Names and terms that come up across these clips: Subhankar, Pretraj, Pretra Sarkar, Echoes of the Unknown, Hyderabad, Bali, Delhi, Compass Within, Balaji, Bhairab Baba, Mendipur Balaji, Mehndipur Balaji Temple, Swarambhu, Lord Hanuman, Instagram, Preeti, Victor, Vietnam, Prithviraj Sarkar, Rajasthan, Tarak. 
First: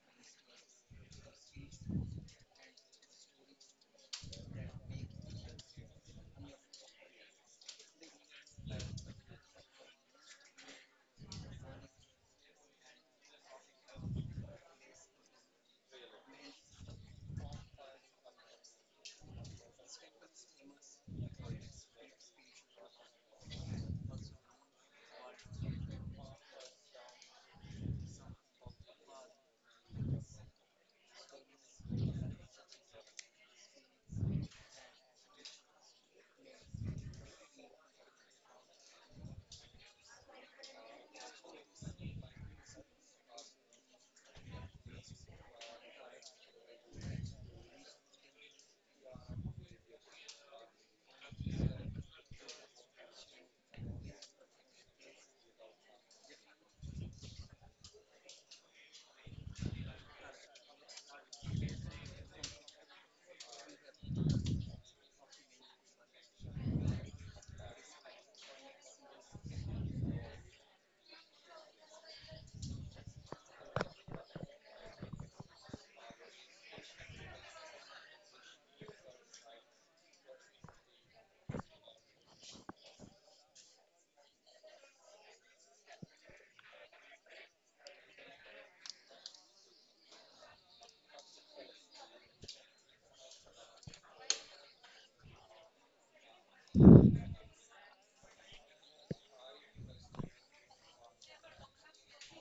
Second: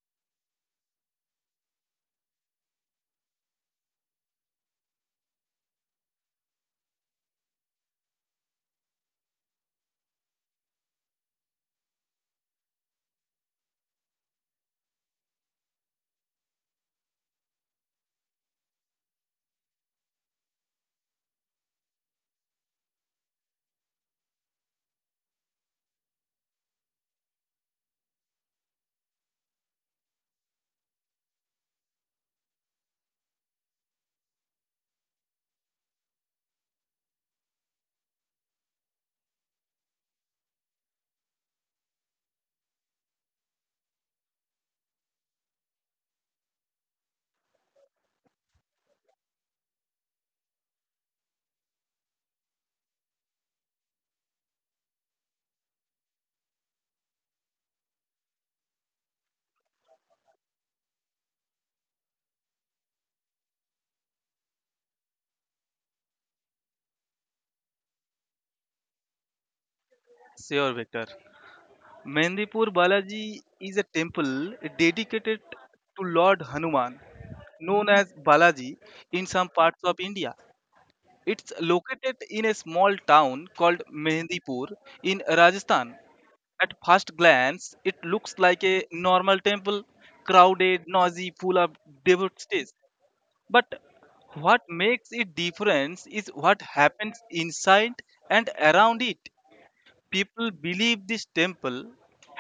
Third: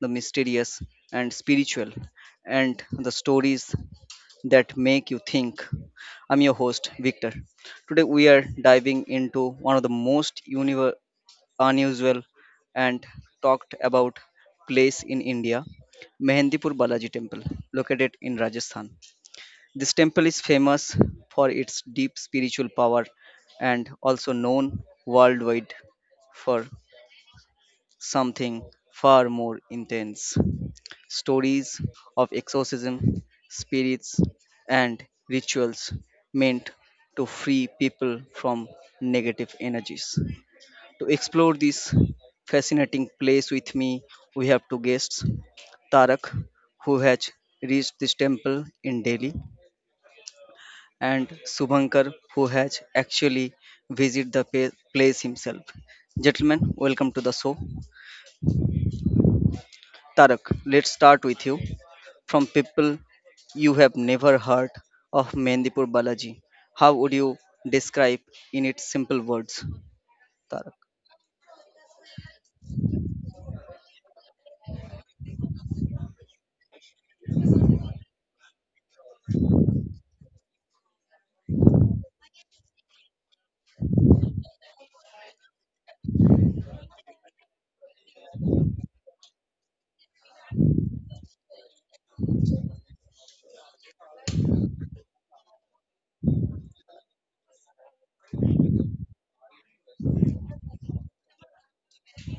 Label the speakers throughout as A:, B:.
A: the mysterious and spiritual and the stories that make you think. I'm your host, Victor. Today, we are diving into one of the most unusual and talked about place in India, Mehndipur Balaji Temple, located in Rajasthan. This temple is famous for its deep spiritual power and also known worldwide for something far more intense. Stories of exorcism, spirits, and rituals meant to free people from negative energies. To explore this fascinating place with me, we have two guests Tarak, who has reached this temple in Delhi, and Subhankar, who has actually visited the place himself. Gentlemen, welcome to the show. Tarak, let's start with you. From people you have never heard of Mendipur Balaji, how would you describe in its simple words,
B: Sure,
A: Tarak?
B: Victor. Mendipur Balaji is a temple dedicated to Lord Hanuman, known as Balaji in some parts of India. It's located in a small town called Mendipur in Rajasthan. At first glance, it looks like a normal temple, crowded, noisy, full of devotees. But what makes it different is what happens inside and around it. People believe this temple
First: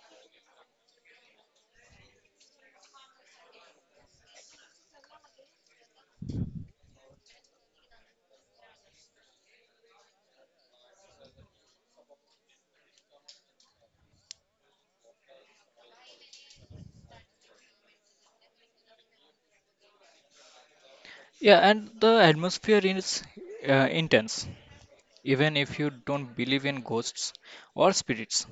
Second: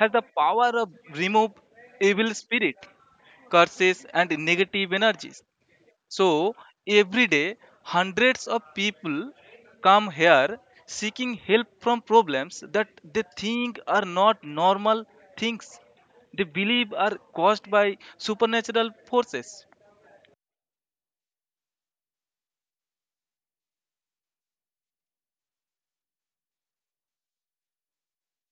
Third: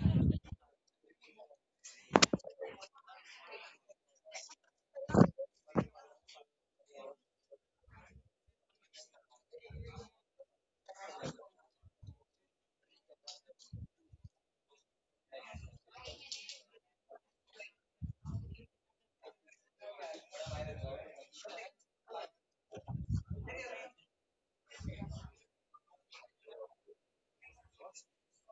B: has the power of remove evil spirit, curses and negative energies. So every day hundreds of people come here seeking help from problems that they think are not normal things. They believe are caused by supernatural forces.
C: Yeah, and the atmosphere is intense. Even if you don't believe in ghosts or spirits,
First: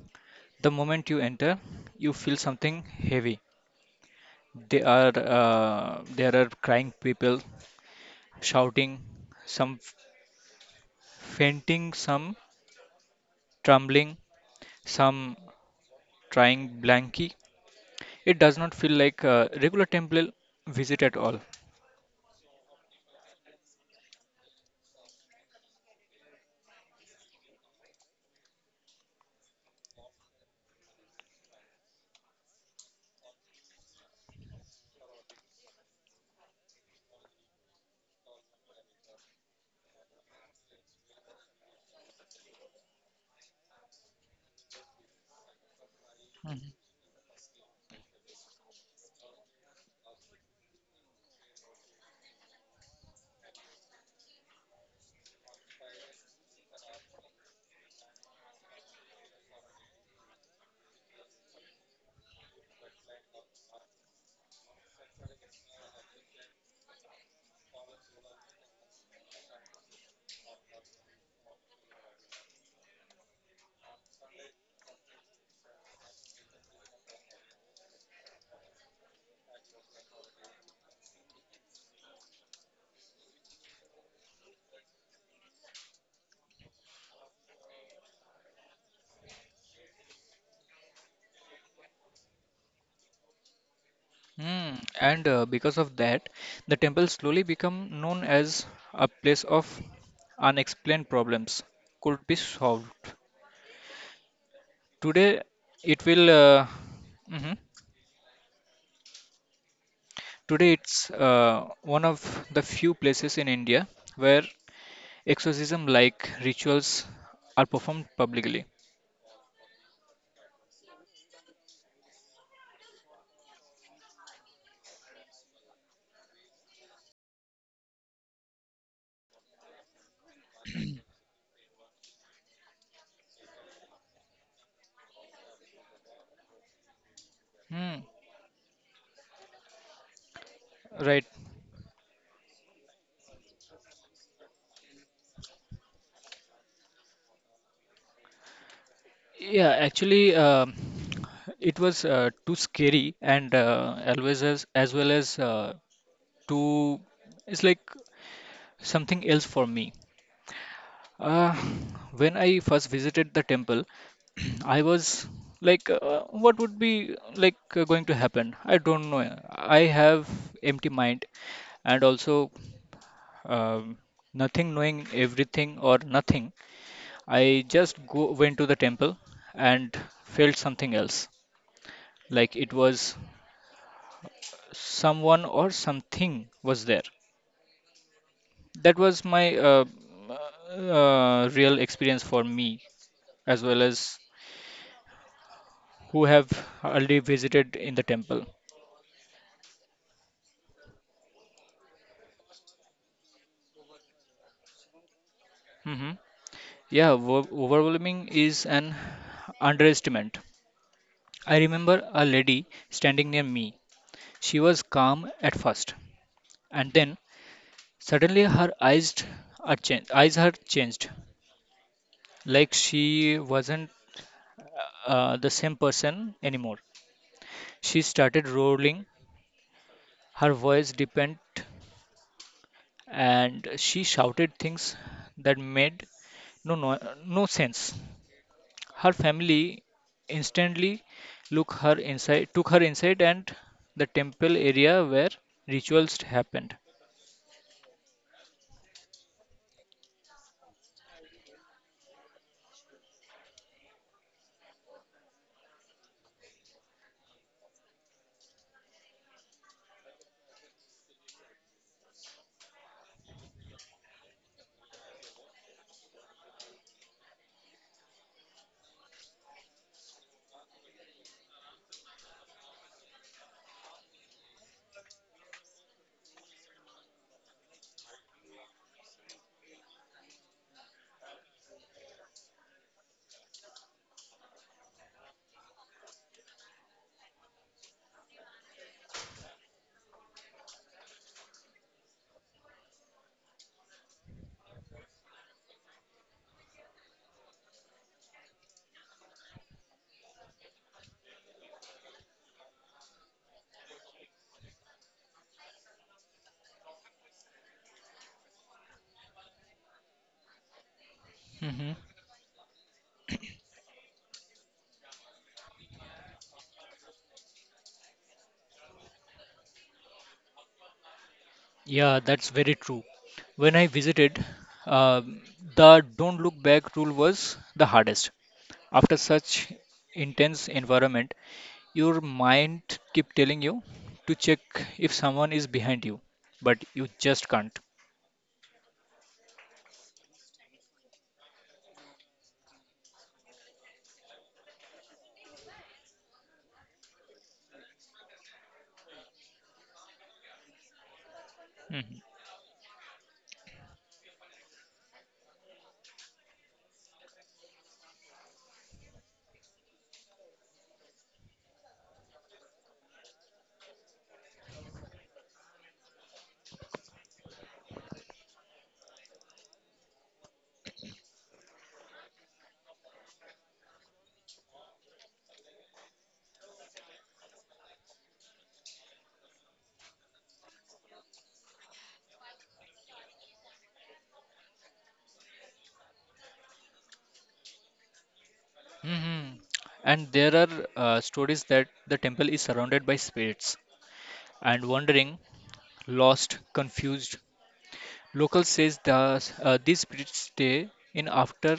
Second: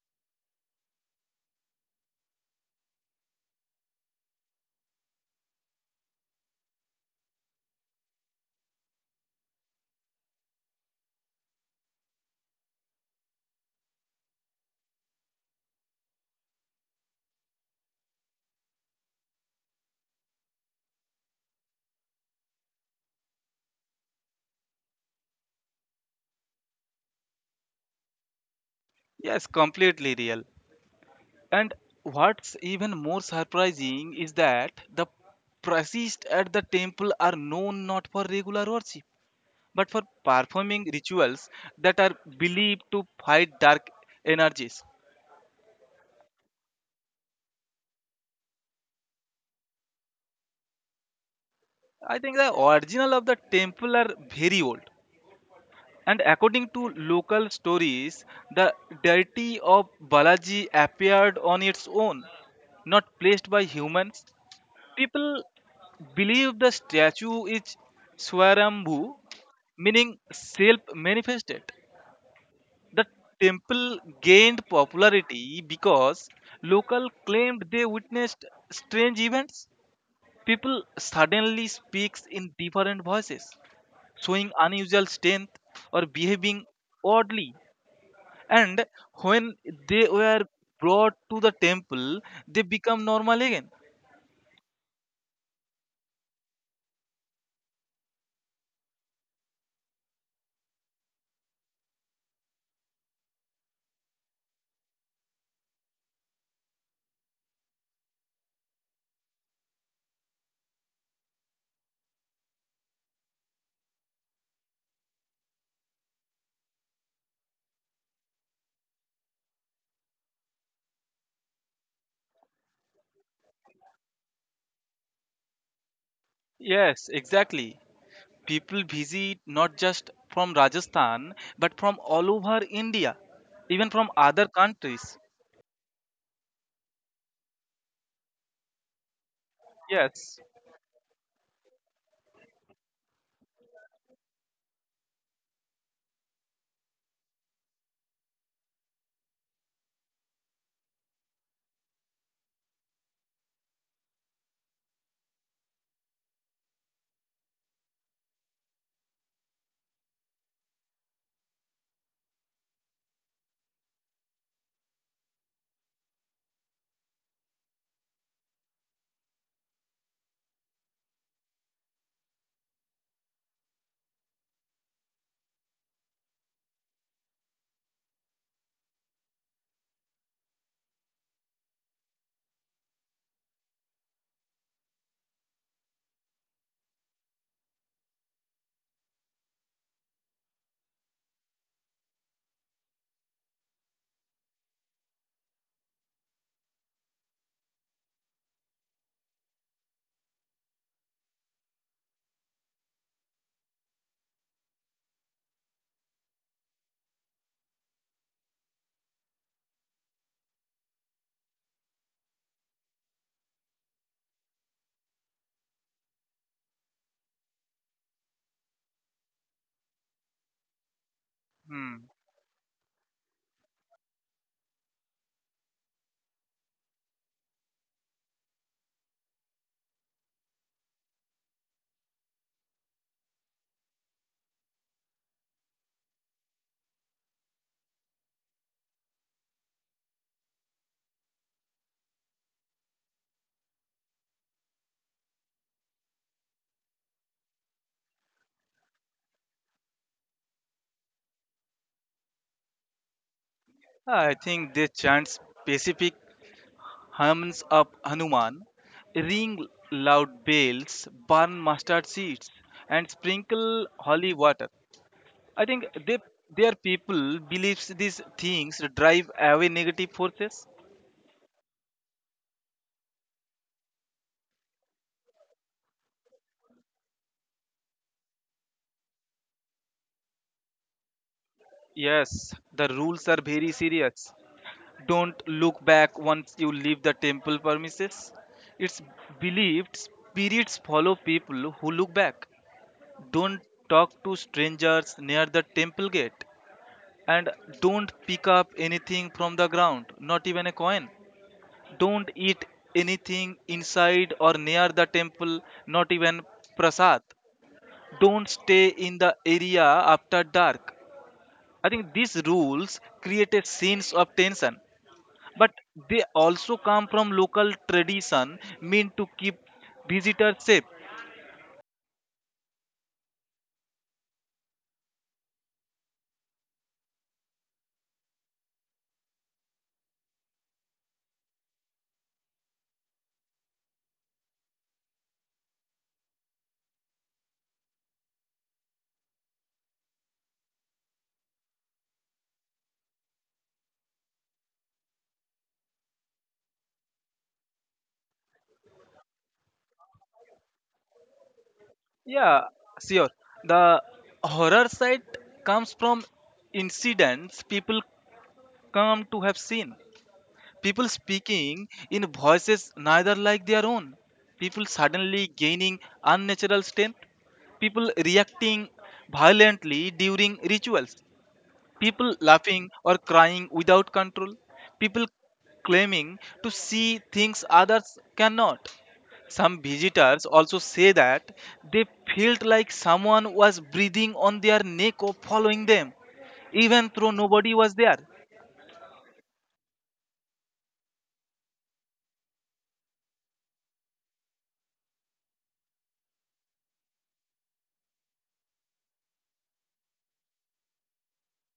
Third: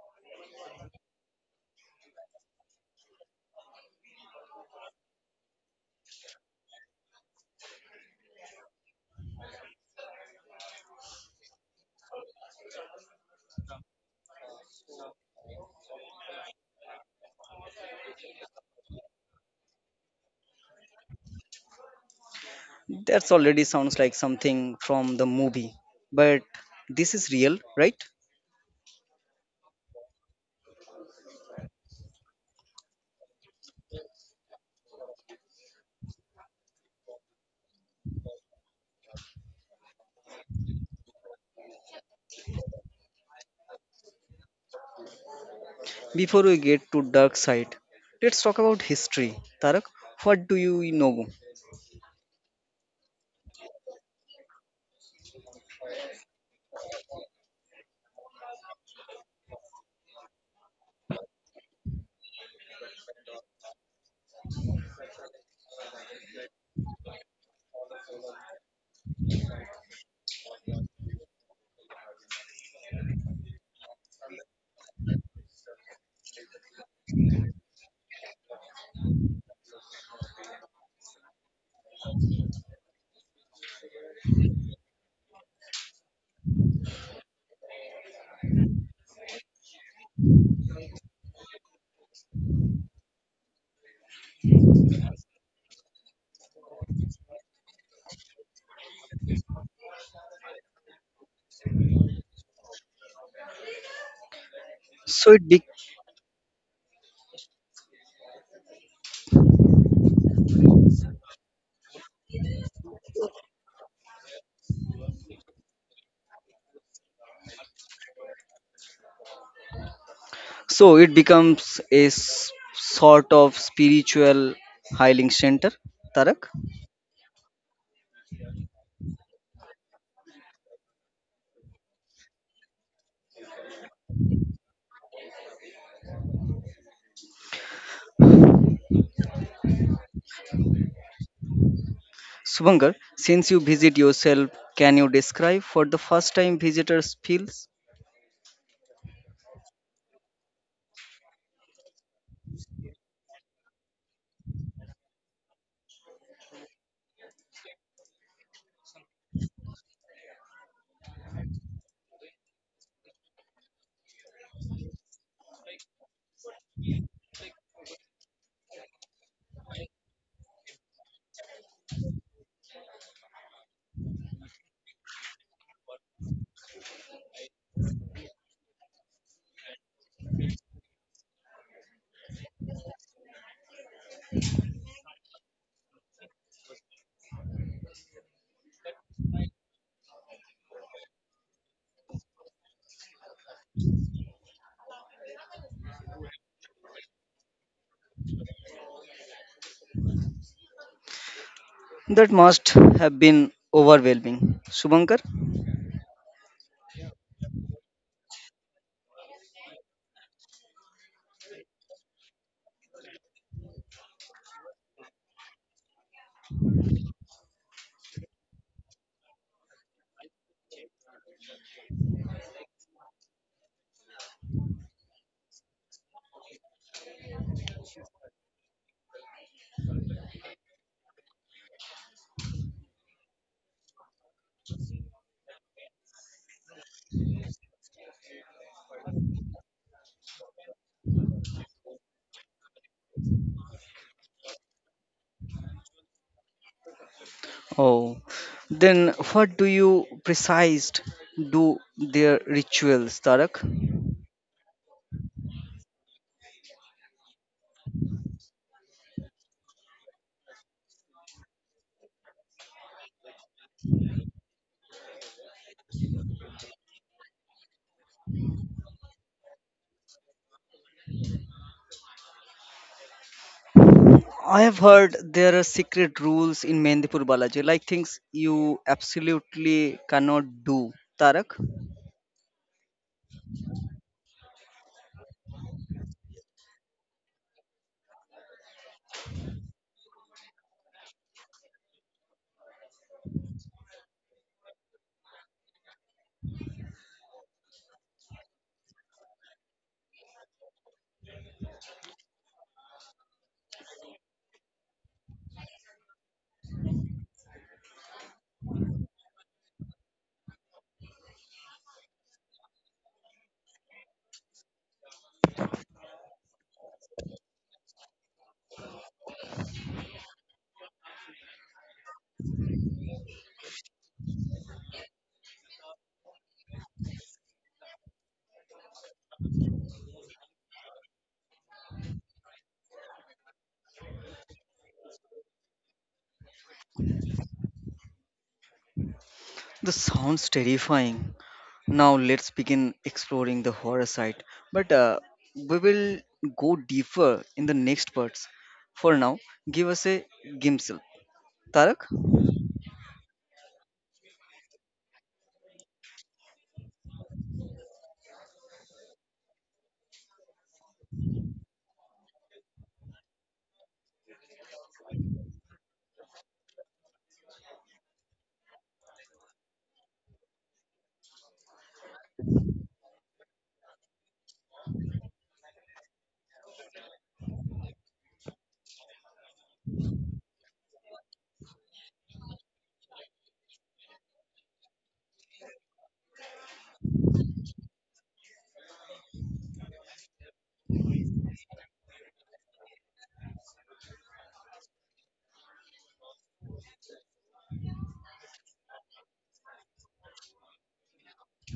C: the moment you enter, you feel something heavy. They are there are crying people, shouting, some fainting, some trembling, some trying blanky. It does not feel like a regular temple visit at all.
A: That's already sounds like something from the movie, but this is real, right?
B: Yes, completely real. And what's even more surprising is that the priests at the temple are known not for regular worship, but for performing rituals that are believed to fight dark energies.
A: Before we get to dark side, let's talk about history. Tarak, what do you know?
B: I think the original of the temple are very old. And according to local stories, the deity of Balaji appeared on its own, not placed by humans. People believe the statue is Swarambhu, meaning self manifested. The temple gained popularity because local claimed they witnessed strange events. People suddenly speaks in different voices, showing unusual strength or behaving oddly. And when they were brought to the temple, they become normal again.
C: Hmm, and because of that, the temple slowly became known as a place of unexplained problems could be solved.
A: So
C: Today,
A: it be-
C: it will. Mhm. Today, it's one of the few places in India where exorcism-like rituals are performed publicly.
A: So it becomes a sort of spiritual healing center. Tarak,
B: Yes, exactly. People visit not just from Rajasthan but from all over India, even from other countries.
C: Hmm,
B: Yes.
C: right.
A: Subankar, since you visit yourself, can you describe for the first time visitors feels?
C: Yeah, actually, it was too scary and always as well as too. It's like something else for me. Uh, when I first visited the temple, I was like, what would be like going to happen? I don't know. I have empty mind and also um, nothing knowing everything or nothing. I just go went to the temple and felt something else. Like it was someone or something was there. That was my real experience for me as well as who have already visited in the temple.
A: That must have been overwhelming. Subankar?
C: Hmm. Yeah, overwhelming is an underestimate. I remember a lady standing near me. She was calm at first, and then suddenly her eyes had changed,
B: Hmm.
C: like she wasn't the same person anymore. She started rolling, her voice deepened, and she shouted things that made no, no, no sense. Her family instantly took her inside and the temple area where rituals happened.
A: Oh, then what do you precise do their rituals, Tarak?
B: I think they chant specific hymns of Hanuman, ring loud bells, burn mustard seeds, and sprinkle holy water. I think they, their people believes these things drive away negative forces.
A: I have heard there are secret rules in Mendipur Balaji, like things you absolutely cannot do, Tarak.
B: Yes, the rules are very serious. Don't look back once you leave the temple premises. It's believed spirits follow people who look back. Don't talk to strangers near the temple gate. And don't pick up anything from the ground, not even a coin. Don't eat anything inside or near the temple, not even prasad. Don't stay in the area after dark. I
C: Hmm.
B: think these rules create a sense of tension, but they also come from local tradition meant to keep visitors safe.
C: Yeah, that's very true. When I visited, um the don't look back rule was the hardest. After such intense environment, your mind keep telling you to check if someone is behind you, but you just can't.
A: This sounds terrifying. Now let's begin exploring the horror side. But we will go deeper in the next parts. For now, give us a glimpse. Tarak,
C: Mhm.
B: Yeah, sure. The horror side comes from incidents people come to have seen: people speaking in voices neither like their own, people suddenly gaining unnatural strength, people reacting violently during rituals, people laughing or crying without control, people claiming to see things others cannot. Some visitors also say that they felt like someone was breathing on their neck or following them, even though nobody was there.
C: Mhm. And there are stories that the temple is surrounded by spirits and wandering, lost, confused. Locals says these spirits stay in after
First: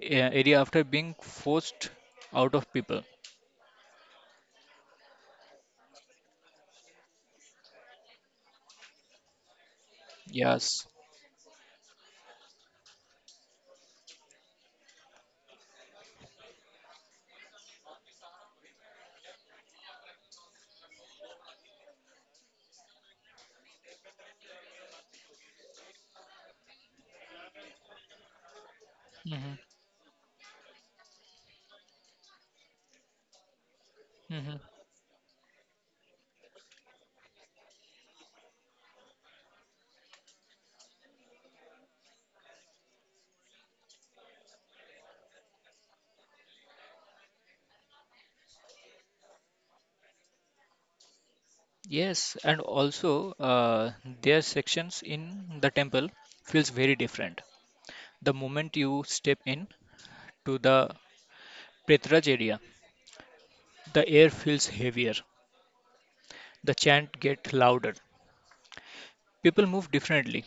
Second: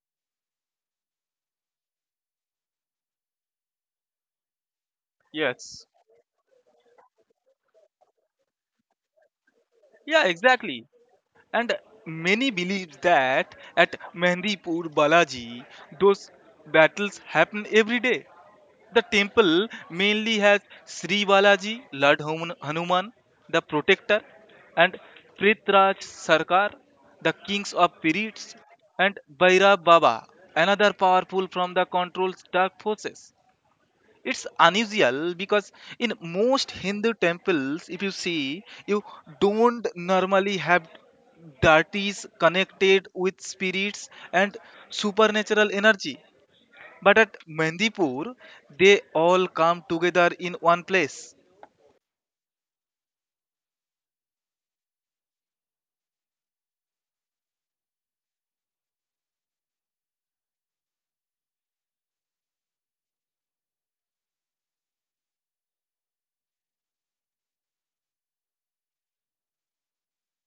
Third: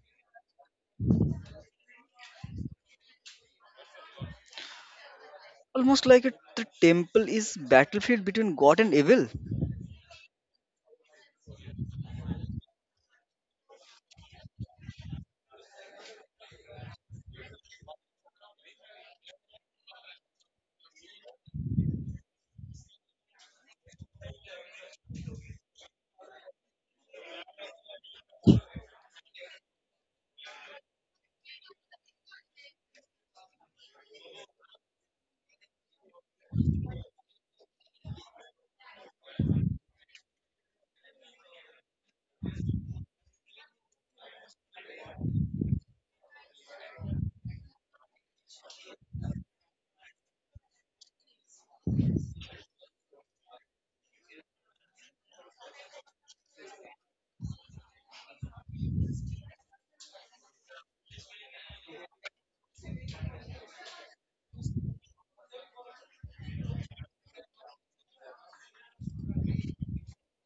C: area after being forced out of people.
B: Yes.
A: almost like it, the temple is battlefield between God and evil.
B: Yeah,
C: Yes.
B: exactly. And many believe that at Mehendipur Balaji, those battles happen every day. The temple mainly has Sri Balaji, Lord Hanuman, the protector, and Prithviraj Sarkar, the kings of periods, and
C: Hmm.
B: Bhairab Baba, another powerful from the controlled dark forces. It's
C: Hmm.
B: unusual because in most Hindu temples, if you see, you don't normally have deities connected with spirits and supernatural energy. But at Mendipur, they all come together in one place.
C: Yes, and also uh, their sections in the temple feels very different. The moment you step in to the Pretraj area, the air feels heavier. The chant gets louder. People move differently.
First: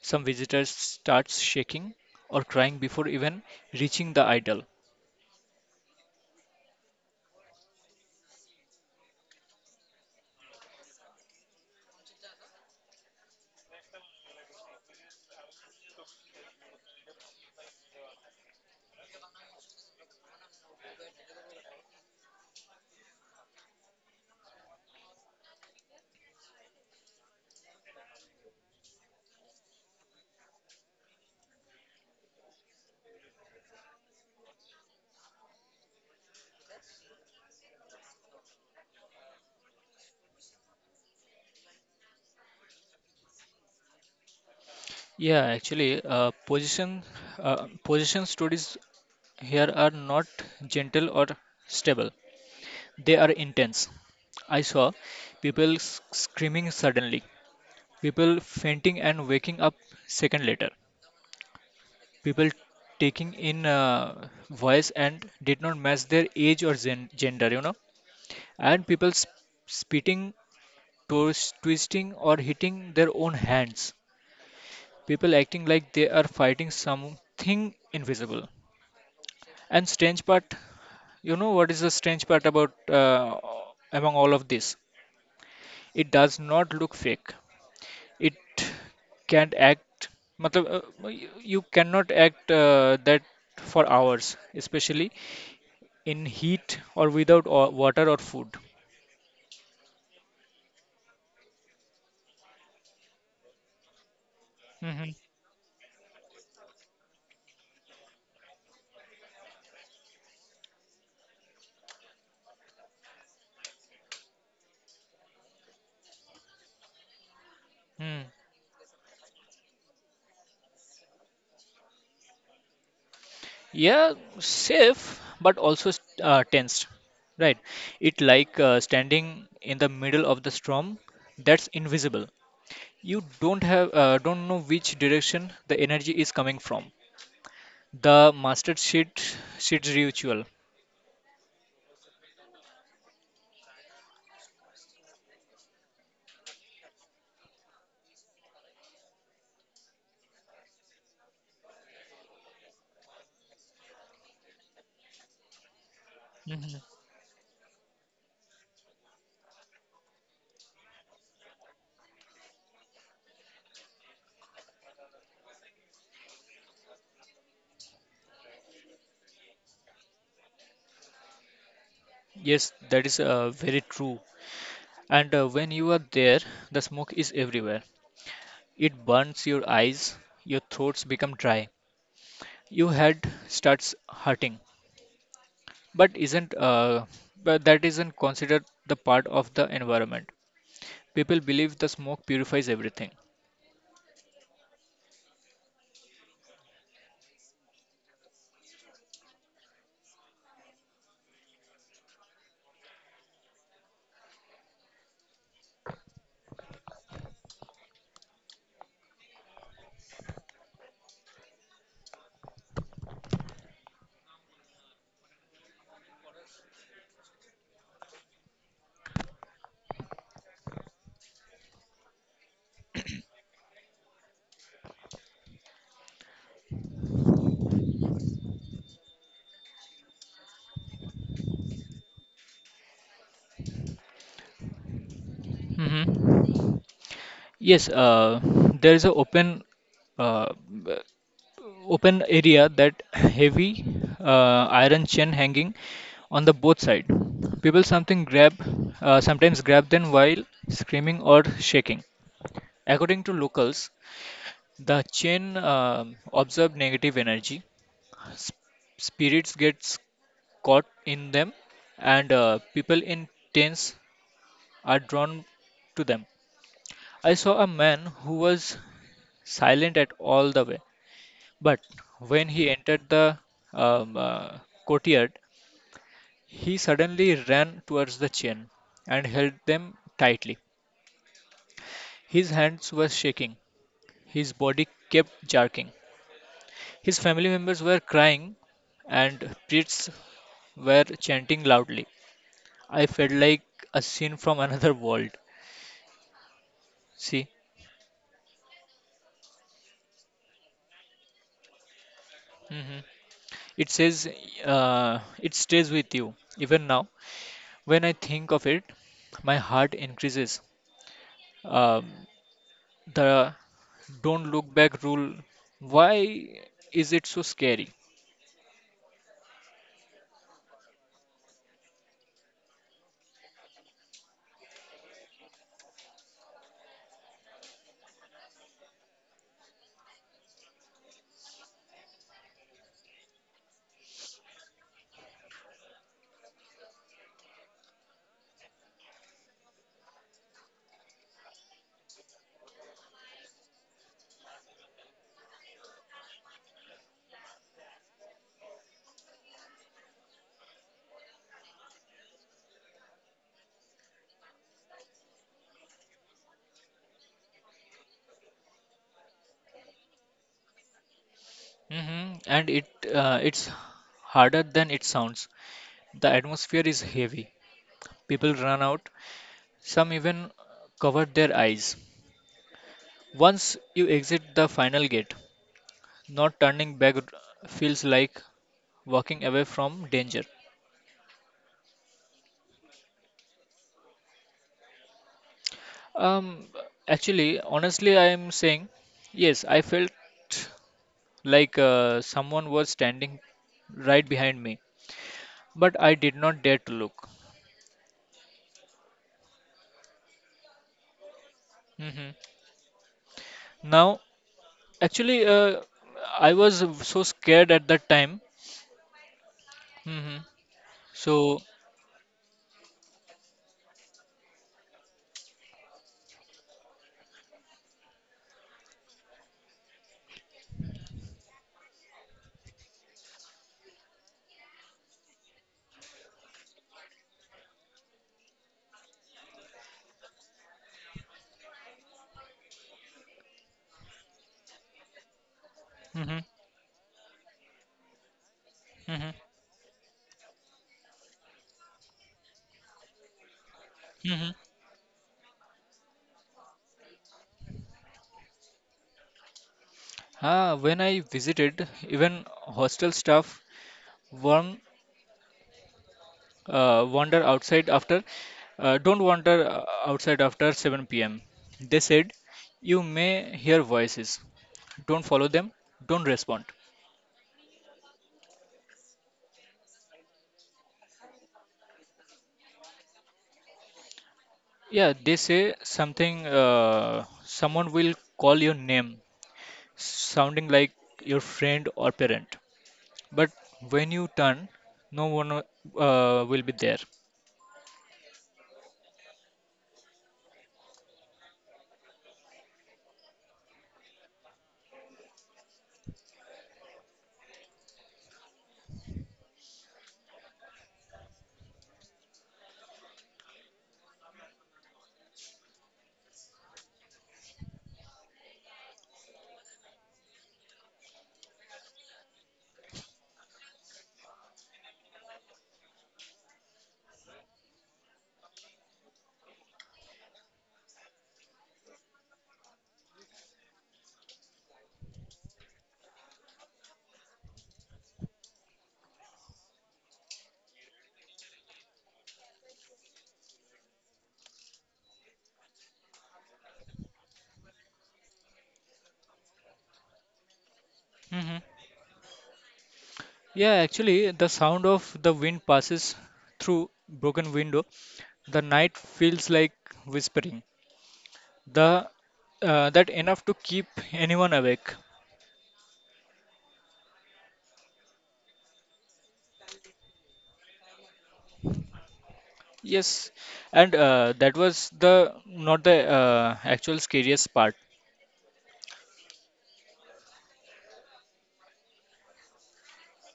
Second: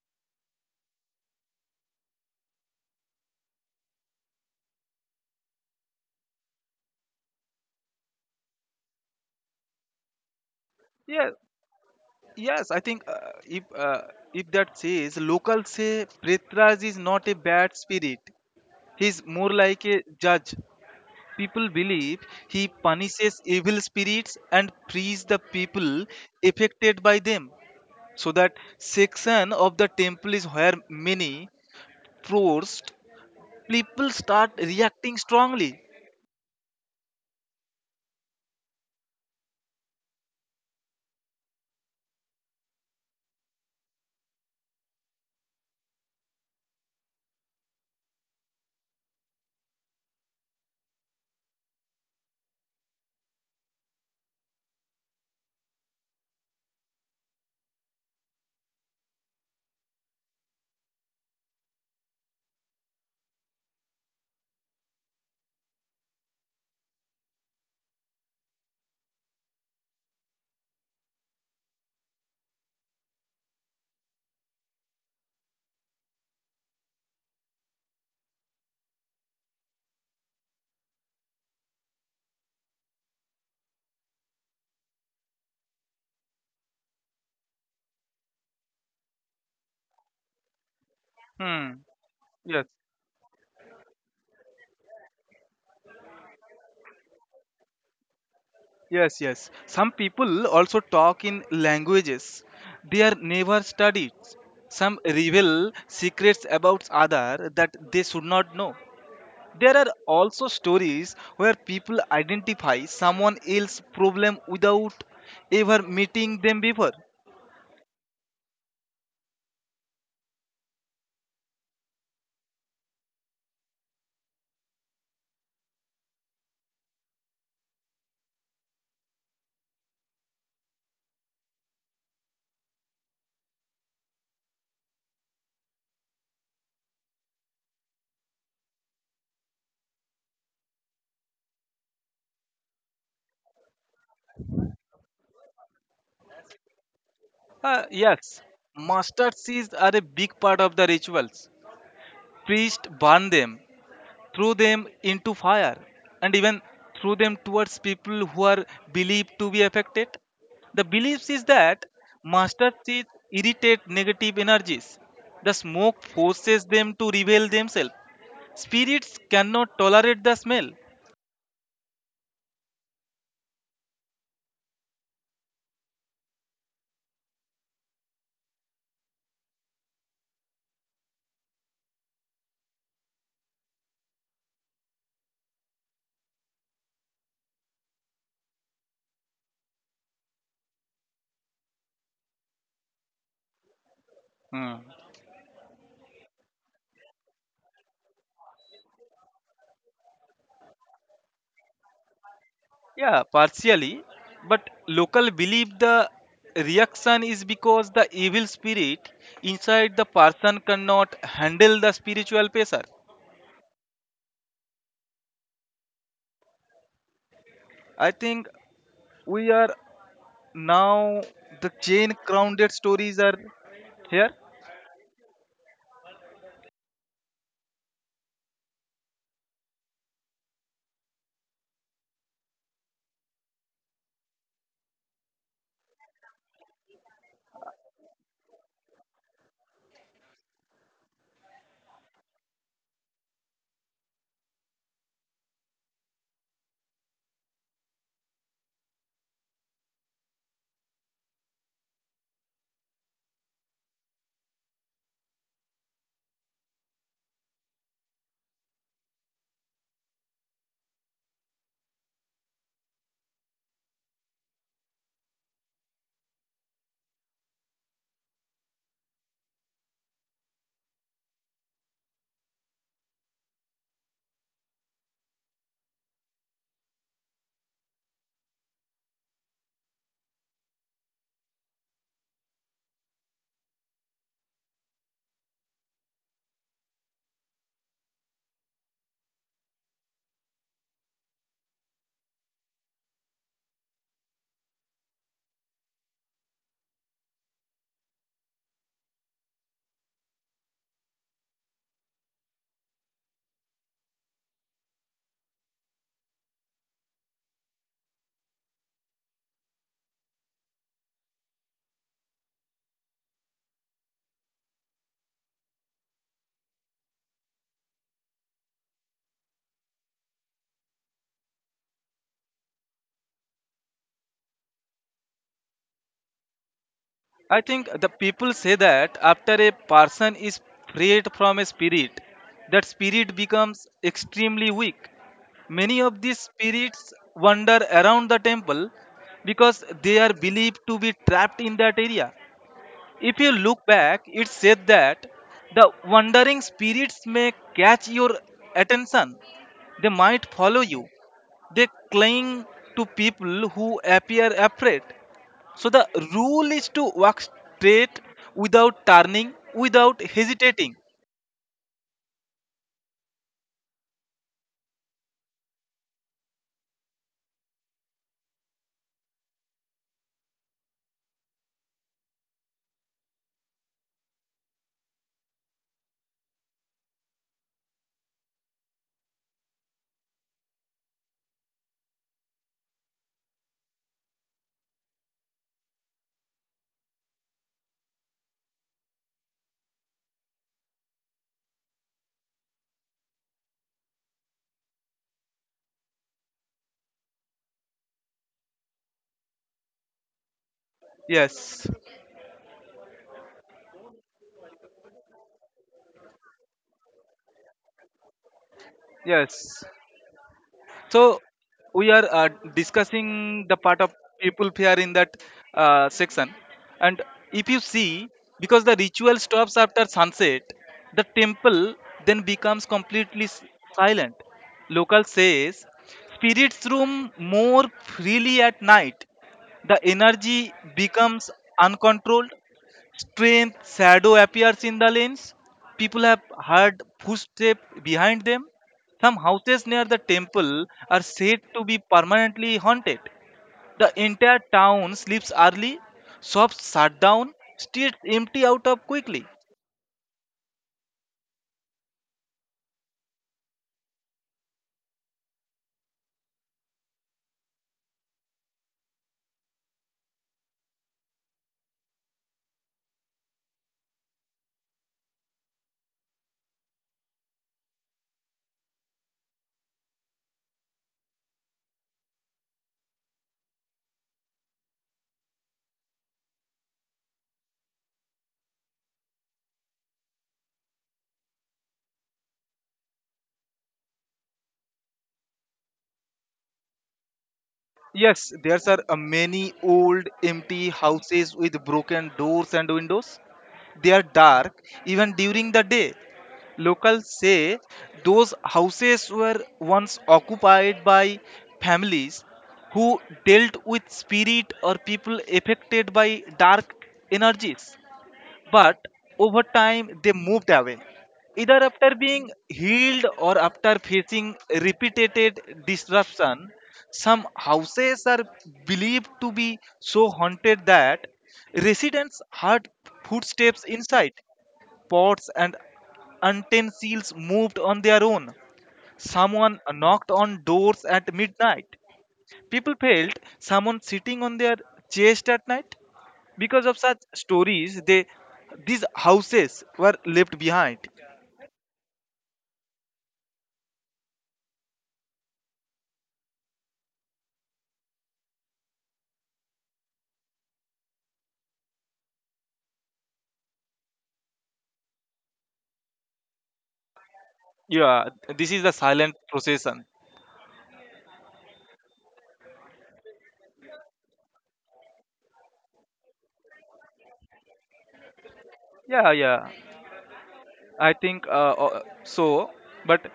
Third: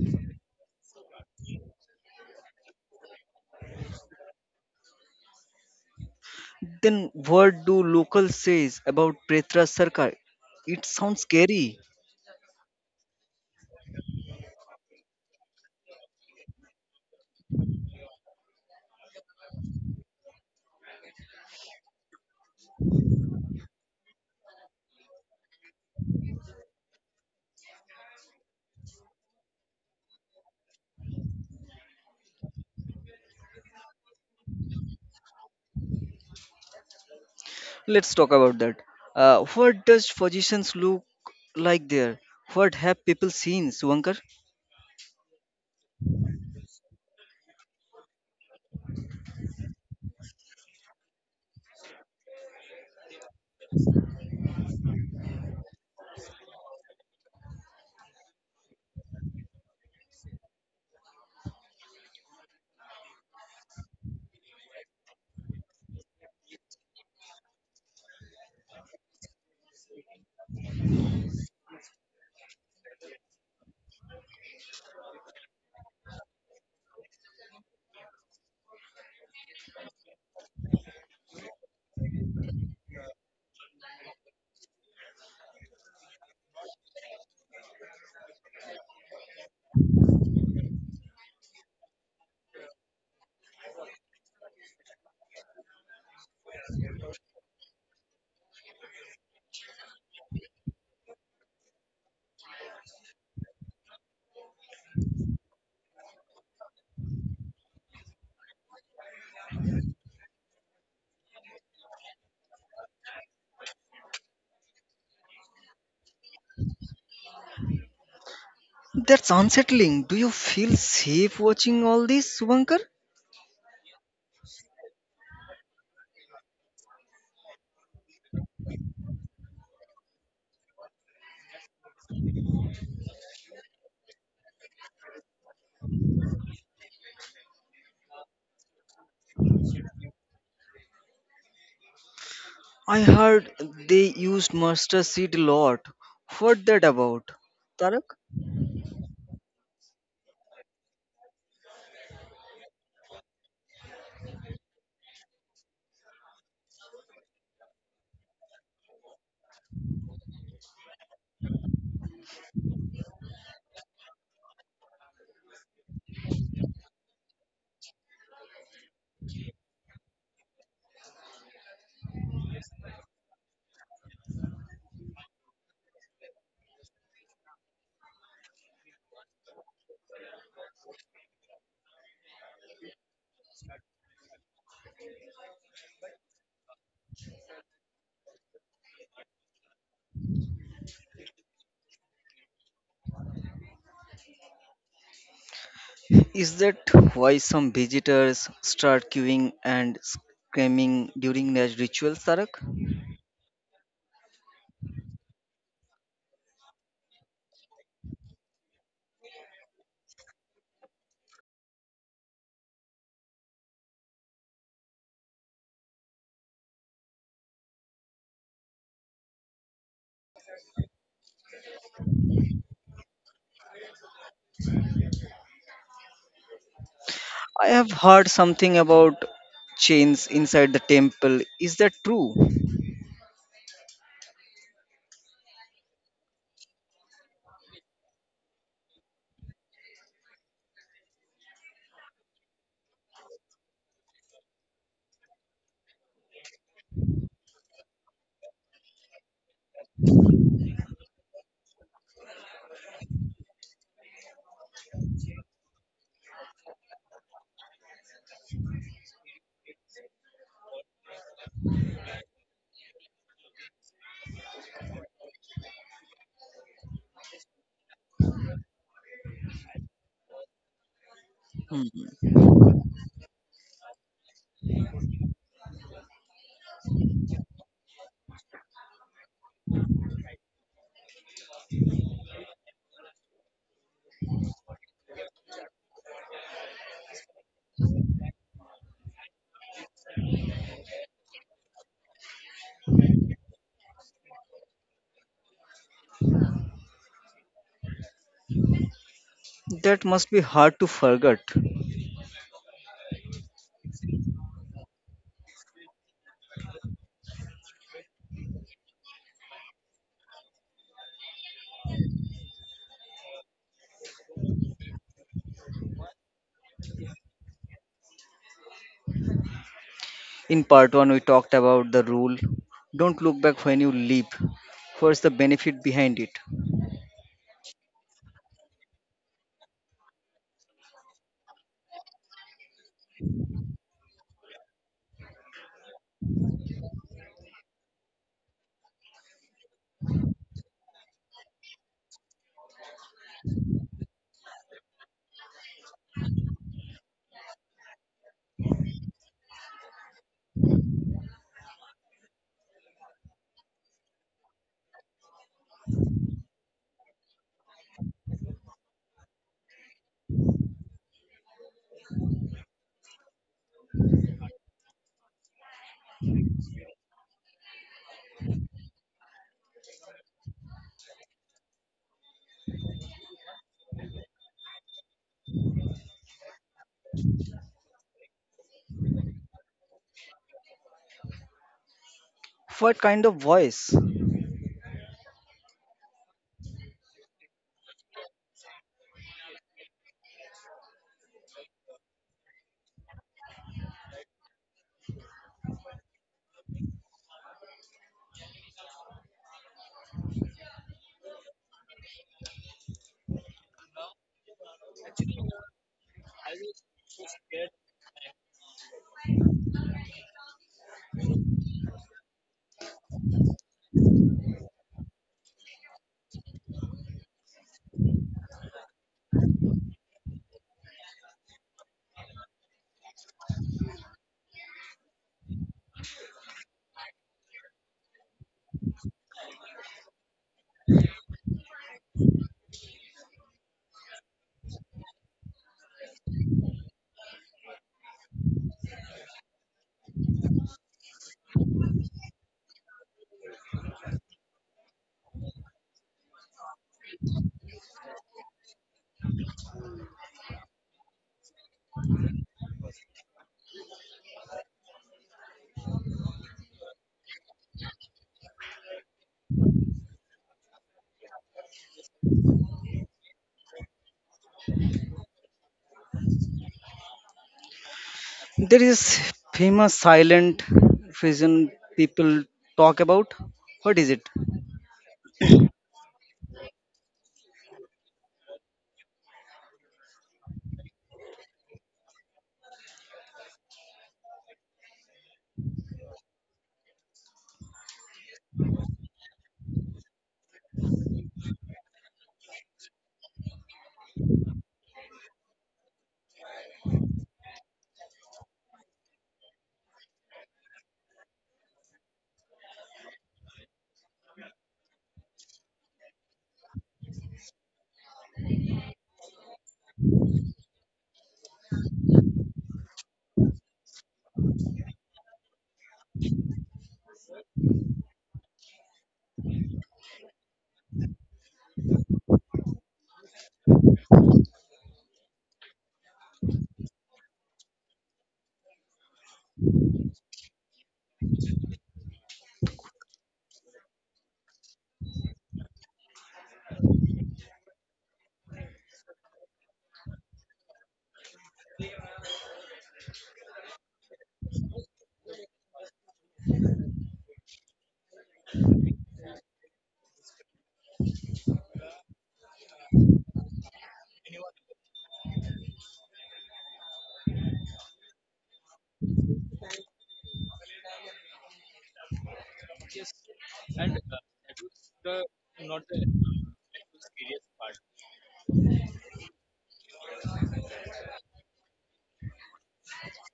C: Some visitors start shaking or crying before even reaching the idol.
A: Then what do local says about Pretra Sarkar? It sounds
B: Yeah,
A: scary.
B: yes, I think if that says locals say Prithviraj is not a bad spirit. He's more like a judge. People believe he punishes evil spirits and frees the people affected by them. So that section of the temple is where many forced people start reacting strongly.
A: Let's talk about that. What does physicians look like there? What have people seen, Suvankar?
C: Yeah, actually, position stories here are not gentle or stable. They are intense. I saw people screaming suddenly, people fainting and waking up second later, people taking in voice and did not match their age or gender. And people spitting, twisting, or hitting their own hands. People acting like they are fighting something invisible. And strange part, you know what is the strange part about among all of this? It does not look fake. It can't act. मतलब, you
B: Hmm.
C: cannot act
B: Yes.
C: that for hours, especially in heat or without water or food.
B: Yes, yes. Some people also talk in languages they are never studied. Some
C: Mm-hmm.
B: reveal secrets about other that they should not know. There are also stories where people identify someone else's problem without ever meeting them before.
C: Hmm.
A: That's unsettling. Do you feel safe watching all this, Subankar?
C: Yeah, safe but also tensed, right? It like standing in the middle of the storm that's invisible. You don't have don't know which direction the energy is coming from. The mastered sheet ritual.
A: I heard they used mustard seed a lot. What that about?
B: Uh,
A: Tarak?
B: yes, mustard seeds are a big part of the rituals. Priests burn them, threw them into fire, and even
C: Mhm.
B: threw them towards people who are believed to be affected. The belief is that master seeds irritate negative energies. The smoke forces them to reveal themselves. Spirits cannot tolerate the smell.
C: Yes, that is very true. And when you are there, the smoke is everywhere. It burns your eyes, your throats become dry, your head starts hurting. But isn't but that isn't considered the part of the environment. People believe the smoke purifies everything.
B: Hmm.
A: Is that why some visitors start queuing and screaming during their rituals, Tarak?
B: Yeah, partially. But local believe the reaction is because the evil spirit inside the person cannot handle the spiritual pressure. I think we are now the chain grounded stories are here.
A: I have heard something about chains inside the temple. Is that true?
C: Hmm. Yes, there is an uh, b- open area that heavy iron chain hanging on the both side. People something grab sometimes grab them while screaming or shaking. According to locals, the chain observed negative energy. s- Spirits gets caught in them, and people in tents are drawn to them. I saw a man who was silent at all the way, but
A: Hmm.
C: when he entered the um, uh, courtyard, he suddenly ran towards the chain and held them tightly. His hands were shaking, his body kept jerking. His family members were crying, and priests were chanting loudly. I felt like a scene from another world. See,
A: That must be hard to forget.
C: hmm, it says, it stays with you. Even now, when I think of it, my heart increases. Um, the don't look back rule, why is it so scary?
A: In part 1, we talked about the rule don't look back when you leap. What's the benefit behind it?
B: I think the people say that after a person is freed from a spirit, that spirit becomes extremely weak. Many of these spirits wander around the temple because they are believed to be trapped in that area. If you look back, it said that the wandering spirits may catch your attention. They might follow you, they cling to people who appear afraid. So the rule is to walk straight without turning, without hesitating.
C: Hmm. And it's harder than it sounds. The atmosphere is heavy. People run out. Some even cover their eyes. Once you exit the final gate, not turning back feels like walking away from danger.
A: What kind of voice?
C: Um, Actually, honestly, I am saying yes, I felt like someone was standing right behind me, but I did not dare to look.
B: Yes,
C: Hmm. Now, actually, I was so scared at that time.
B: yes.
C: Hmm.
B: So,
C: So.
B: we are discussing the part of people fear in that section, and if you see, because the ritual stops after sunset, the temple then becomes completely silent. Local says spirits roam more freely at night. The energy becomes uncontrolled strength, shadow appears in the lanes. People
C: Hmm.
B: have heard footsteps behind them. Some
C: Hmm.
B: houses near the temple are said to be permanently haunted. The
C: Hmm.
B: entire town sleeps early, shops shut down, streets empty out of quickly.
C: Ah, when I visited, even hostel staff weren't wander outside after, don't wander outside after 7 pm. They said, "You may hear voices. Don't follow them. Don't respond."
A: There is famous silent vision people talk about. What is it?
C: Yeah, they say someone will call your name, sounding like your friend or parent. But when you turn, no one will be there.
B: Yes, there are many old empty houses with broken doors and windows. They are dark even during the day. Locals say those houses were once occupied by families who dealt with spirit or people affected by dark energies. But over time, they moved away, either after being healed or after facing repeated disruption. Some houses are believed to be so haunted that residents heard footsteps inside, pots and untamed seals moved on their own. Someone knocked on doors at midnight. People felt someone sitting on their chest at night. Because of such stories, they these houses were left behind.
C: Hmm. Yeah, actually, the sound of the wind passes through broken window. The night feels like whispering. The That enough to keep anyone awake.
B: Yeah, this is the silent procession.
C: Yes, and that was the not the actual scariest part.
B: Yeah, yeah. I think but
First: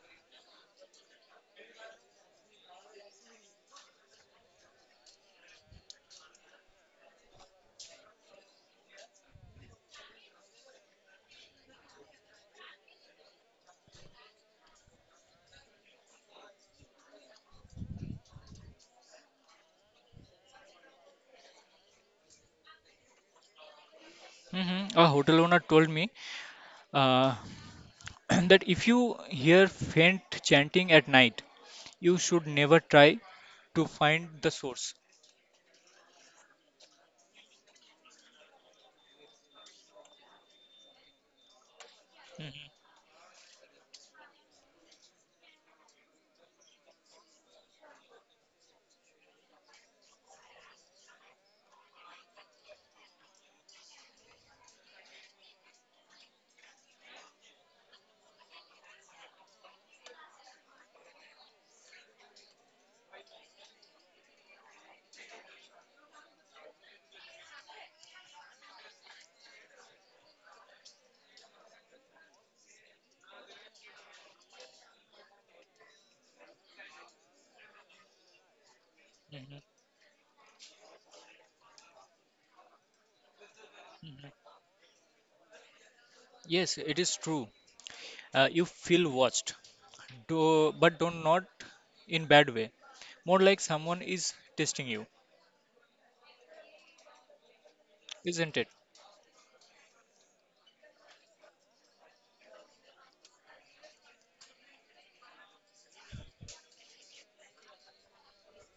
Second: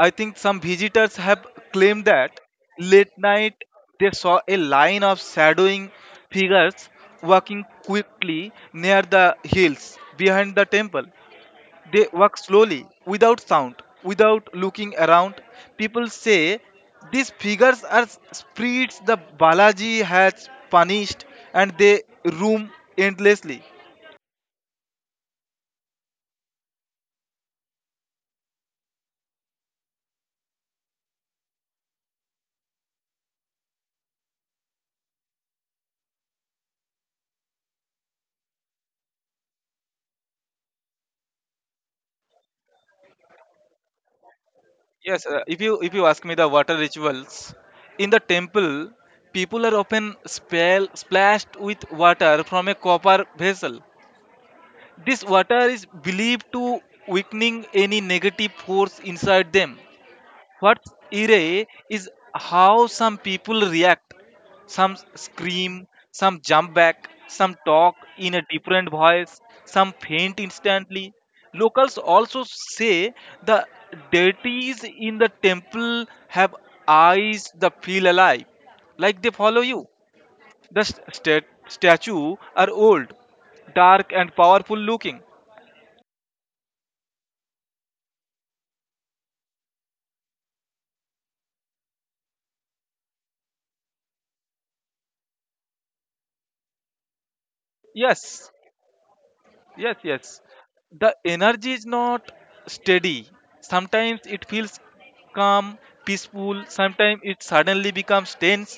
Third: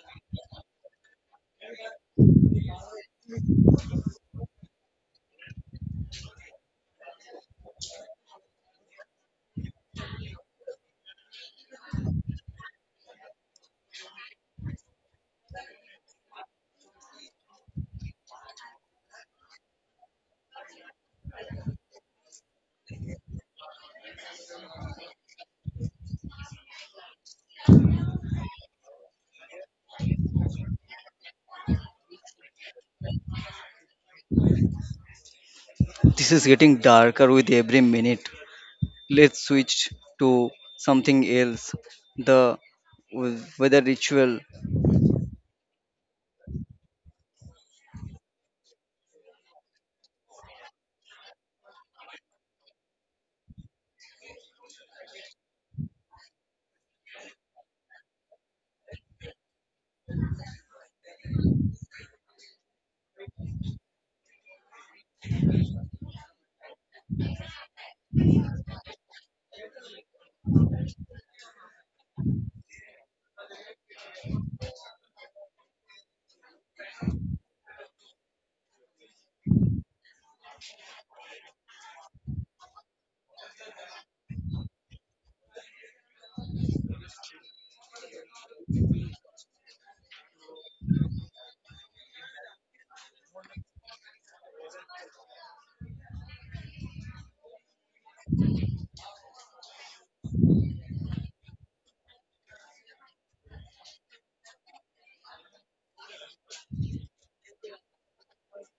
B: I think some visitors have claimed that late night they saw a line of shadowing figures walking quickly near the hills behind the temple. They walk slowly, without sound, without looking around. People say these figures are spirits the Balaji has punished, and they roam endlessly.
C: Hmm, a hotel owner told me uh, that if you hear faint chanting at night, you should never try to find the source.
A: This is getting darker with every minute. Let's switch to something else. The
C: Mhm,
A: weather ritual.
B: Yes, if you ask me, the water rituals in the temple, people are often splashed with water from a copper vessel. This water is believed to weakening any negative force inside them. What's irre is how some people react. Some scream, some jump back, some talk in a different voice, some faint instantly. Locals also say the deities in the temple have eyes that feel alive, like they
C: mhm,
B: follow you. The statue are old, dark,
C: mhm.
B: and powerful looking.
C: Yes, it is true. You feel watched, do, but do not in bad way. More like someone is testing you,
B: Yes,
C: isn't it?
B: yes, the energy is not steady. Sometimes it feels calm, peaceful. Sometimes it suddenly becomes tense.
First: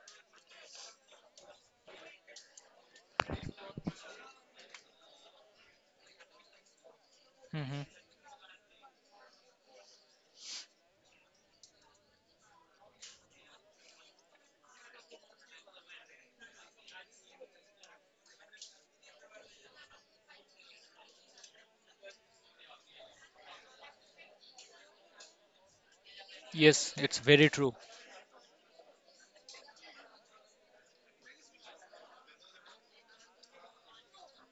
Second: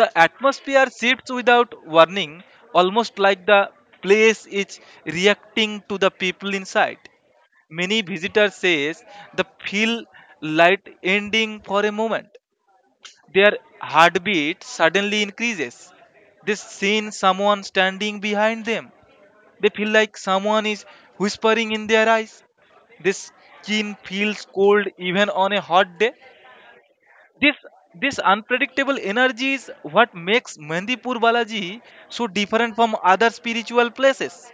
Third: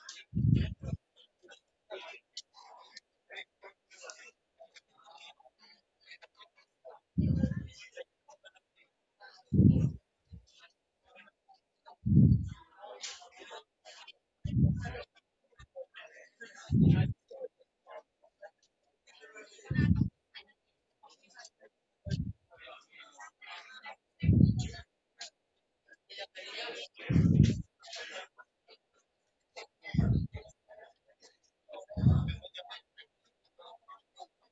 B: The atmosphere shifts without warning, almost like the place is reacting to the people inside.
C: Hmm.
B: Many visitors says the feel light ending for a moment, their heartbeat suddenly increases, they seen someone standing behind them, they feel like someone is whispering in their eyes. This skin feels cold even on a hot day.
C: Yes, it's very
B: This
C: true.
B: this unpredictable energy is what makes Mandipur Balaji so different from other spiritual places.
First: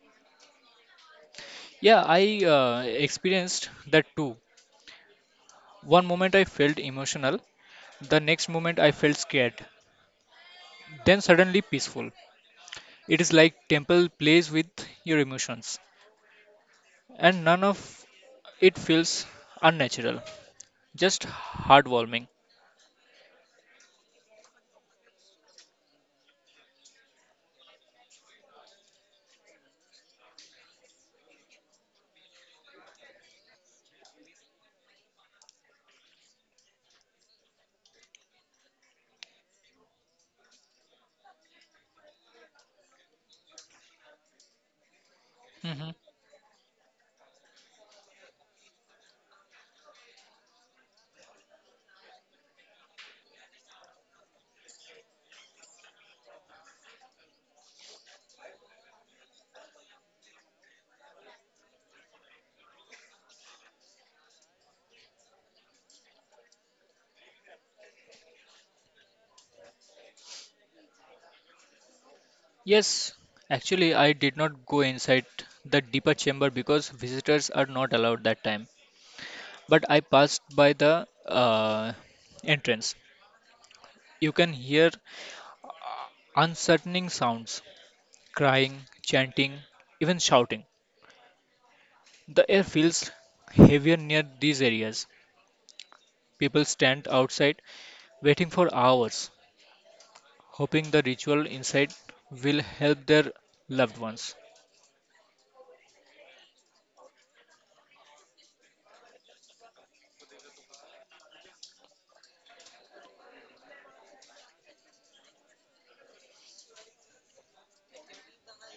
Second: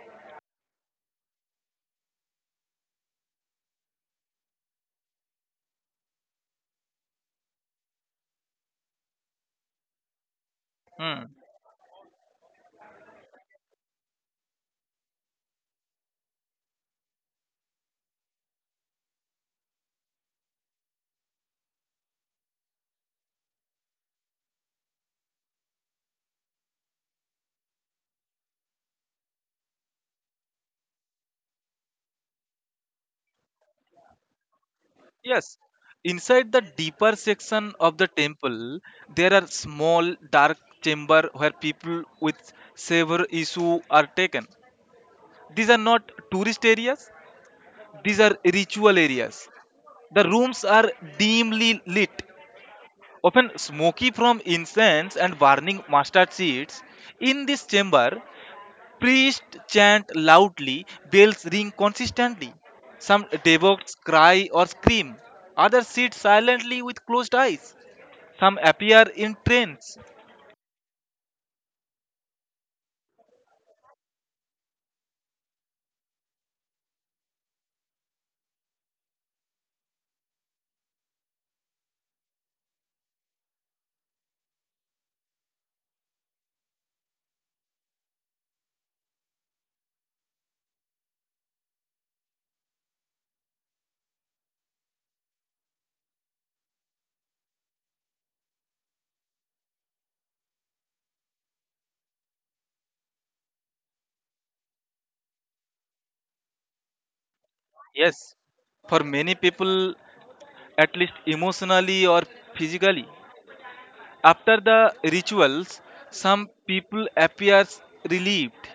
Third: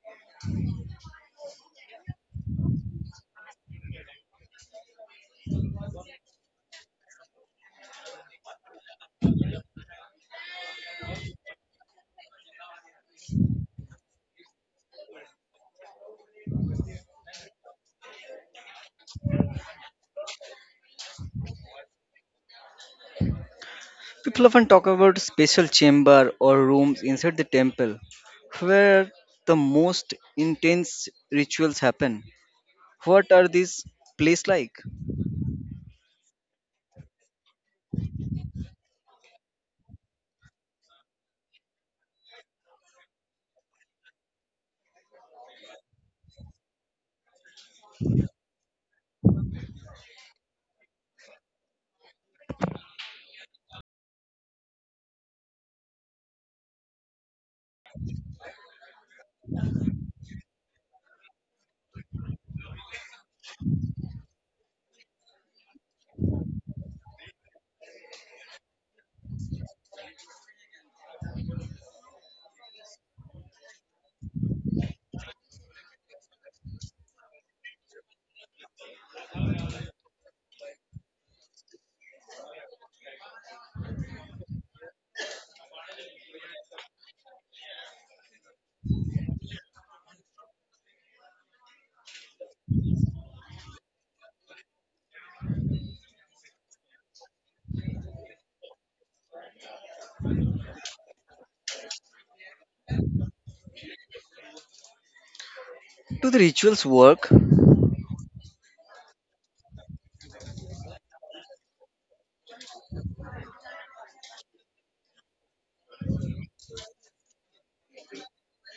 C: Yeah, I uh, experienced that too. One moment I felt emotional, the next moment I felt scared, then
B: Hmm.
C: suddenly peaceful. It is like temple plays with your emotions, and none of it feels unnatural, just heartwarming.
A: People often talk about special chamber or rooms inside the temple where the most intense rituals happen. What are these places like?
B: Yes. Inside the deeper section of the temple, there are small dark chamber where people with severe issue are taken. These are
C: Hmm.
B: not tourist areas. These are ritual areas. The rooms are dimly lit, often smoky from incense and burning mustard seeds. In this chamber, priests chant loudly, bells ring consistently. Some devotees cry or scream, others sit silently with closed eyes. Some appear in trance.
C: Yes, actually, I did not go inside the deeper chamber because visitors are not allowed that time. But I passed by the uh, entrance. You can hear uh, uncertaining sounds, crying, chanting, even shouting. The air feels heavier near these areas. People stand outside waiting for hours, hoping the ritual inside will help their loved ones.
A: Do the rituals work?
B: Yes, for many people, at least emotionally or physically. After the rituals, some people appear relieved,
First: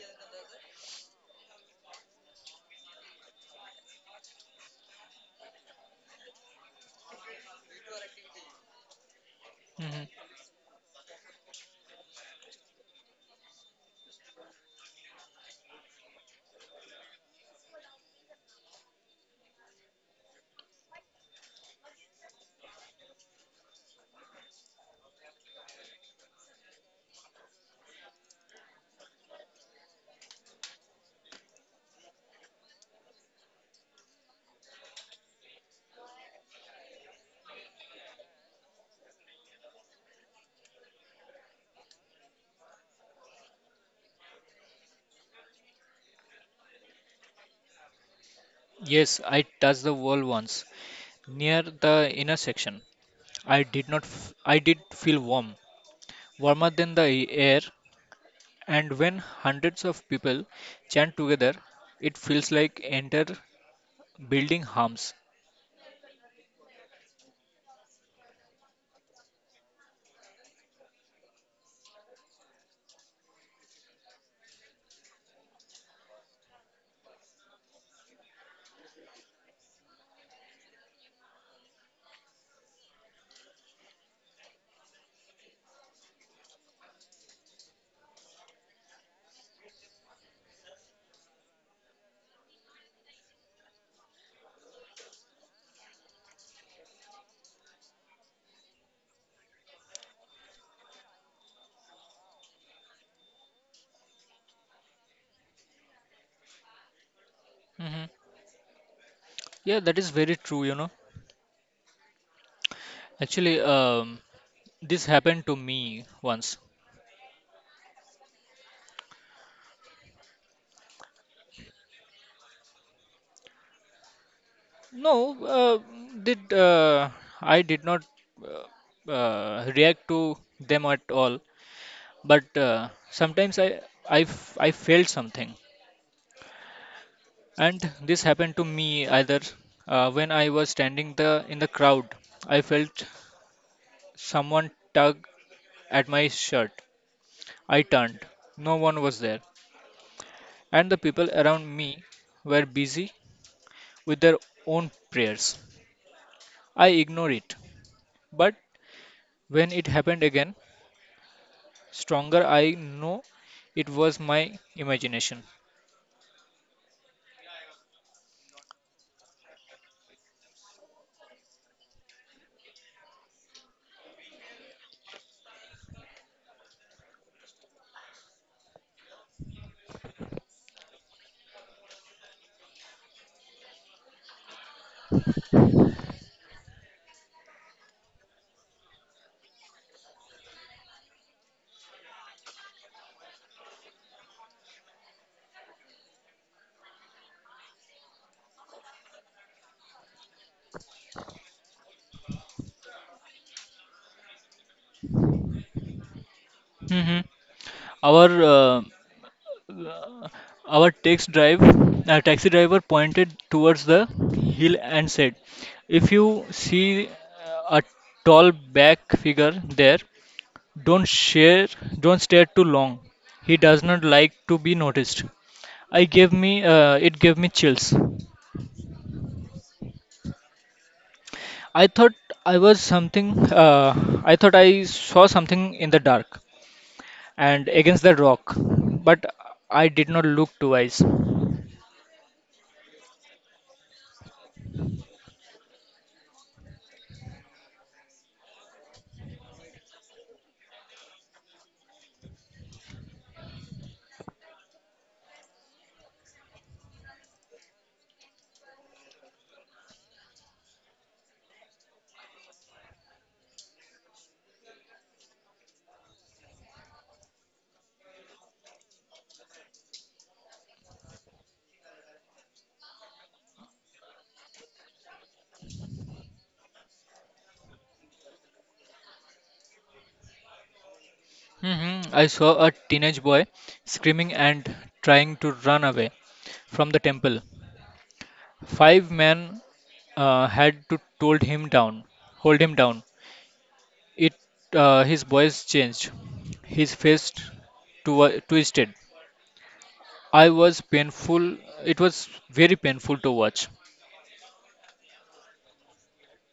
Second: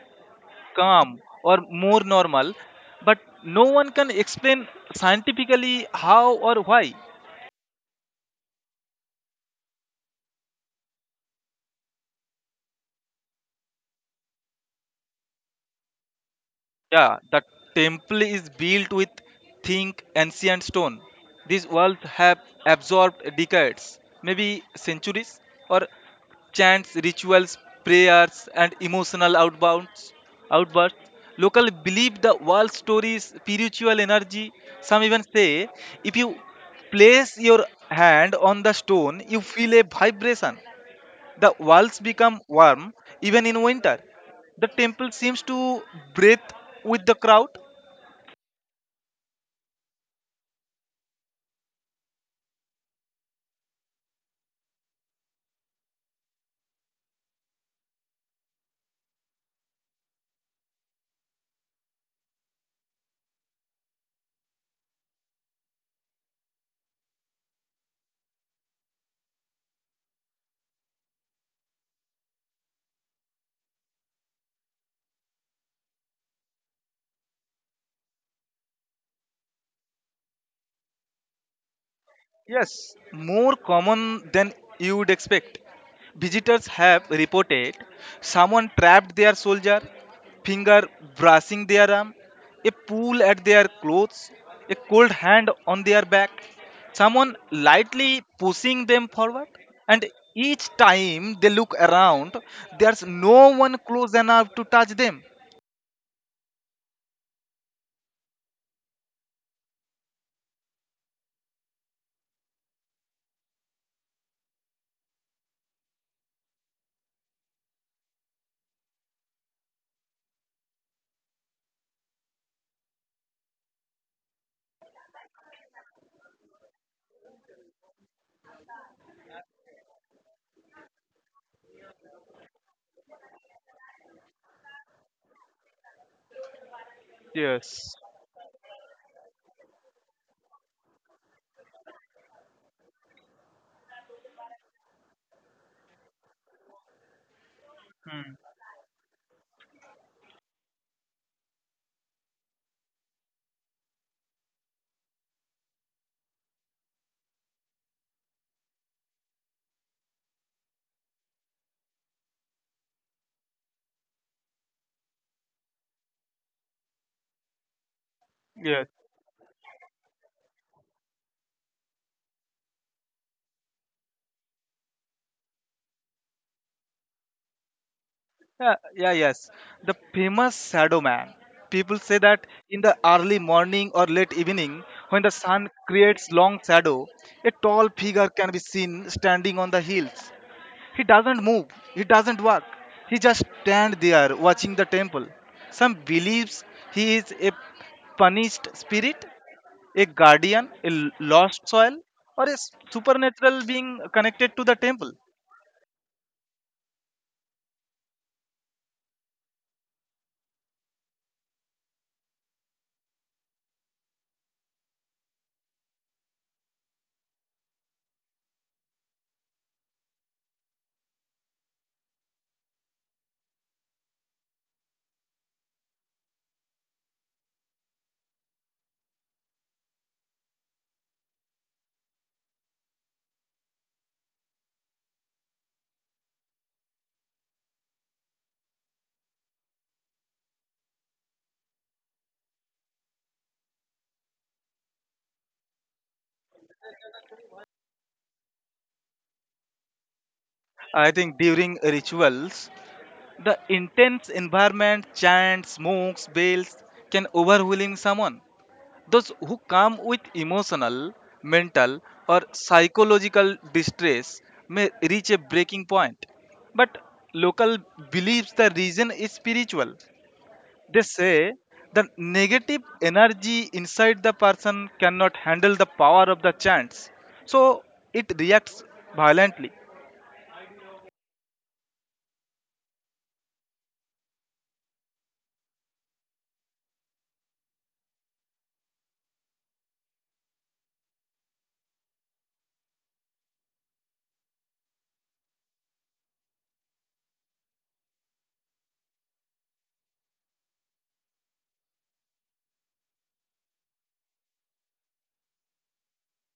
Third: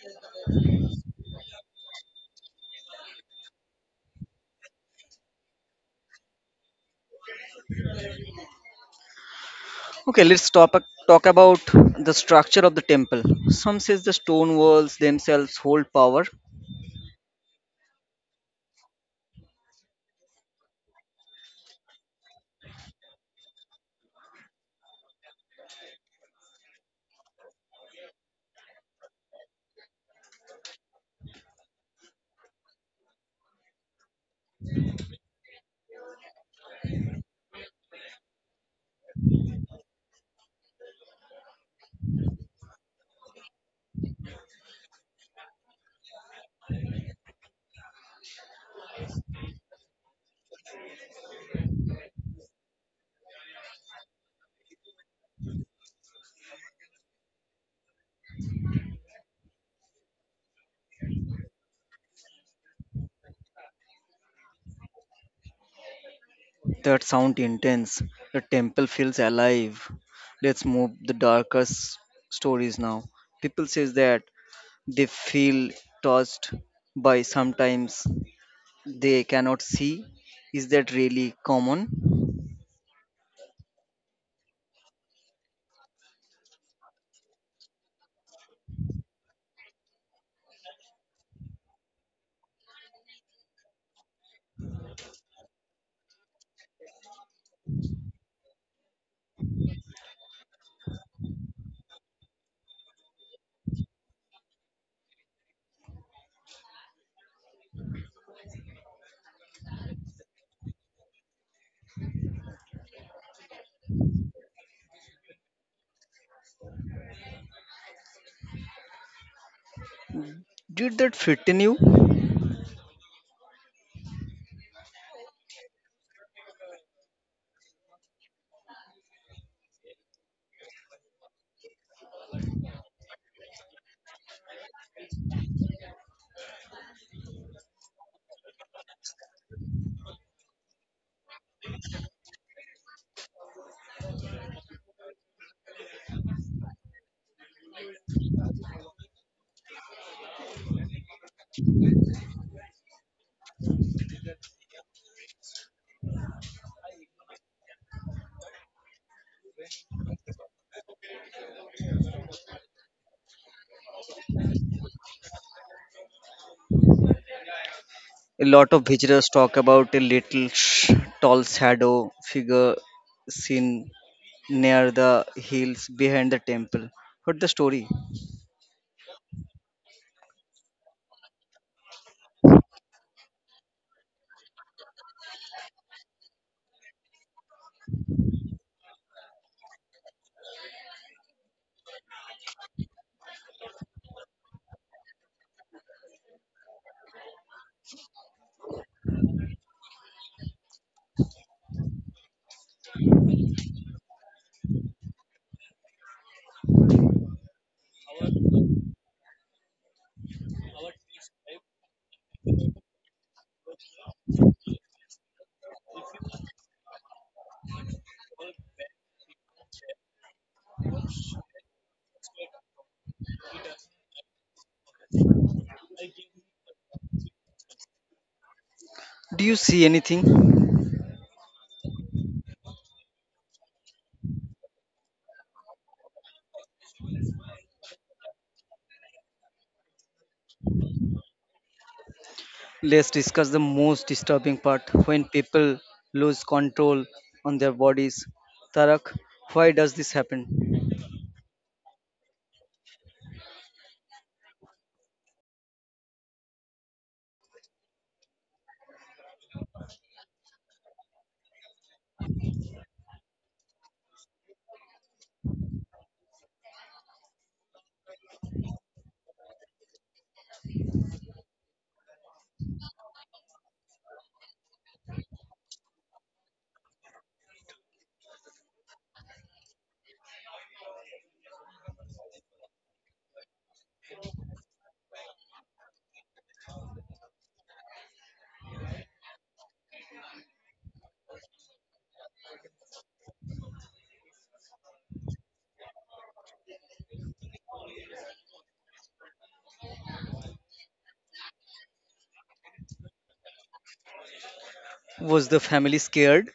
B: calm or more normal, but no one can explain scientifically how or why.
C: Mhm.
A: Okay, let's stop talk about the structure of the temple. Some says the stone walls themselves hold power.
B: Yeah, the temple is built with thick ancient stone. These walls have absorbed decades, maybe centuries, or chants, rituals, prayers, and outbursts. Local believe the wall stories, spiritual energy. Some even say if you place your hand on the stone, you feel a vibration. The walls become warm even in winter. The temple seems to breathe with the crowd.
C: Yes, I touched the wall once near the inner section. I did not f- I did feel warm, warmer than the air, and when hundreds of people chant together, it feels like enter building harms.
A: That sound intense. The temple feels alive. Let's move the darkest stories now. People says that they feel touched by sometimes they cannot see. Is that really common?
B: Yes, more common than you would expect. Visitors have reported someone trapped their soldier, finger brushing their arm, a pull at their clothes, a cold hand on their back, someone lightly pushing them forward. And each time they look around, there's no one close enough to touch them.
C: Hmm, yeah, that is very true. Actually, this happened to me once.
A: Did that frighten you?
C: No, uh, did I did not uh, react to them at all. But sometimes I felt something. And
B: Yes.
C: this happened to me either, when I was standing the in the crowd, I felt someone tug at my shirt. I turned, no one was there, and the people around me were busy with their own prayers. I ignored it. But when it happened again, stronger, I know it was my imagination.
A: A lot
B: Yes.
A: of visitors talk about a little tall shadow figure seen near the hills behind the temple. What's the story?
B: Yeah, yes. The famous shadow man. People say that in the early morning or late evening, when the sun creates long shadow, a tall figure can be seen standing on the hills. He doesn't move, he doesn't walk. He just stands there watching the temple. Some believes he is a punished spirit, a guardian, a lost soul, or a supernatural being connected to the temple.
C: Hmm. Our uh, our taxi driver pointed towards the hill and said, "If you see a tall black figure there, Don't share don't stare too long. He does not like to be noticed. I gave me it gave me chills."
A: Do you see anything?
C: I thought I thought I saw something in the dark and against the rock, but I did not look twice.
A: Let's discuss the most disturbing part when people lose control on their bodies. Tarak, why does this happen?
B: I think during rituals, the intense environment, chants, smokes, bells can overwhelm someone. Those who come with emotional, mental, or psychological distress may reach a breaking point. But local believes the reason is spiritual. They say the negative energy inside the person cannot handle the power of the chants, so it reacts violently.
C: Hmm. I saw a teenage boy screaming and trying to run away from the temple. Five men had to hold him down. It his voice changed. His face twisted. I was painful. It was very painful to watch.
A: Was the family scared?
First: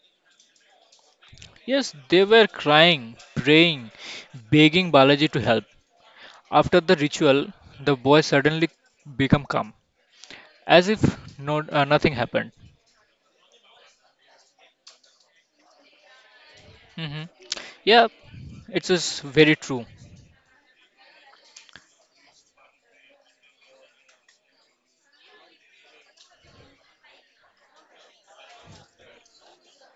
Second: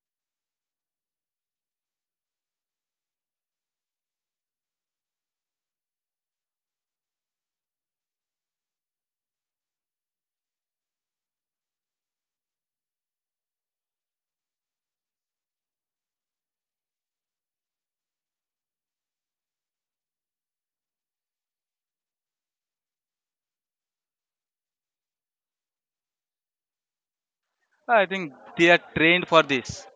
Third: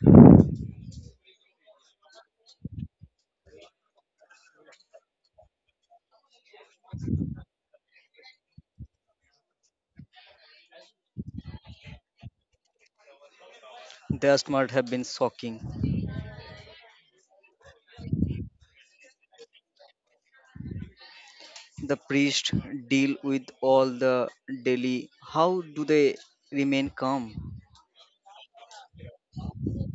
C: Yes, they were crying, praying, begging Balaji to help. After the ritual, the boy suddenly became calm, as if no, nothing happened.
A: That must have been shocking.
C: Hmm. Yeah, it is very true.
A: The priest deal with all the daily, how do they remain calm?
B: I think they are trained for this.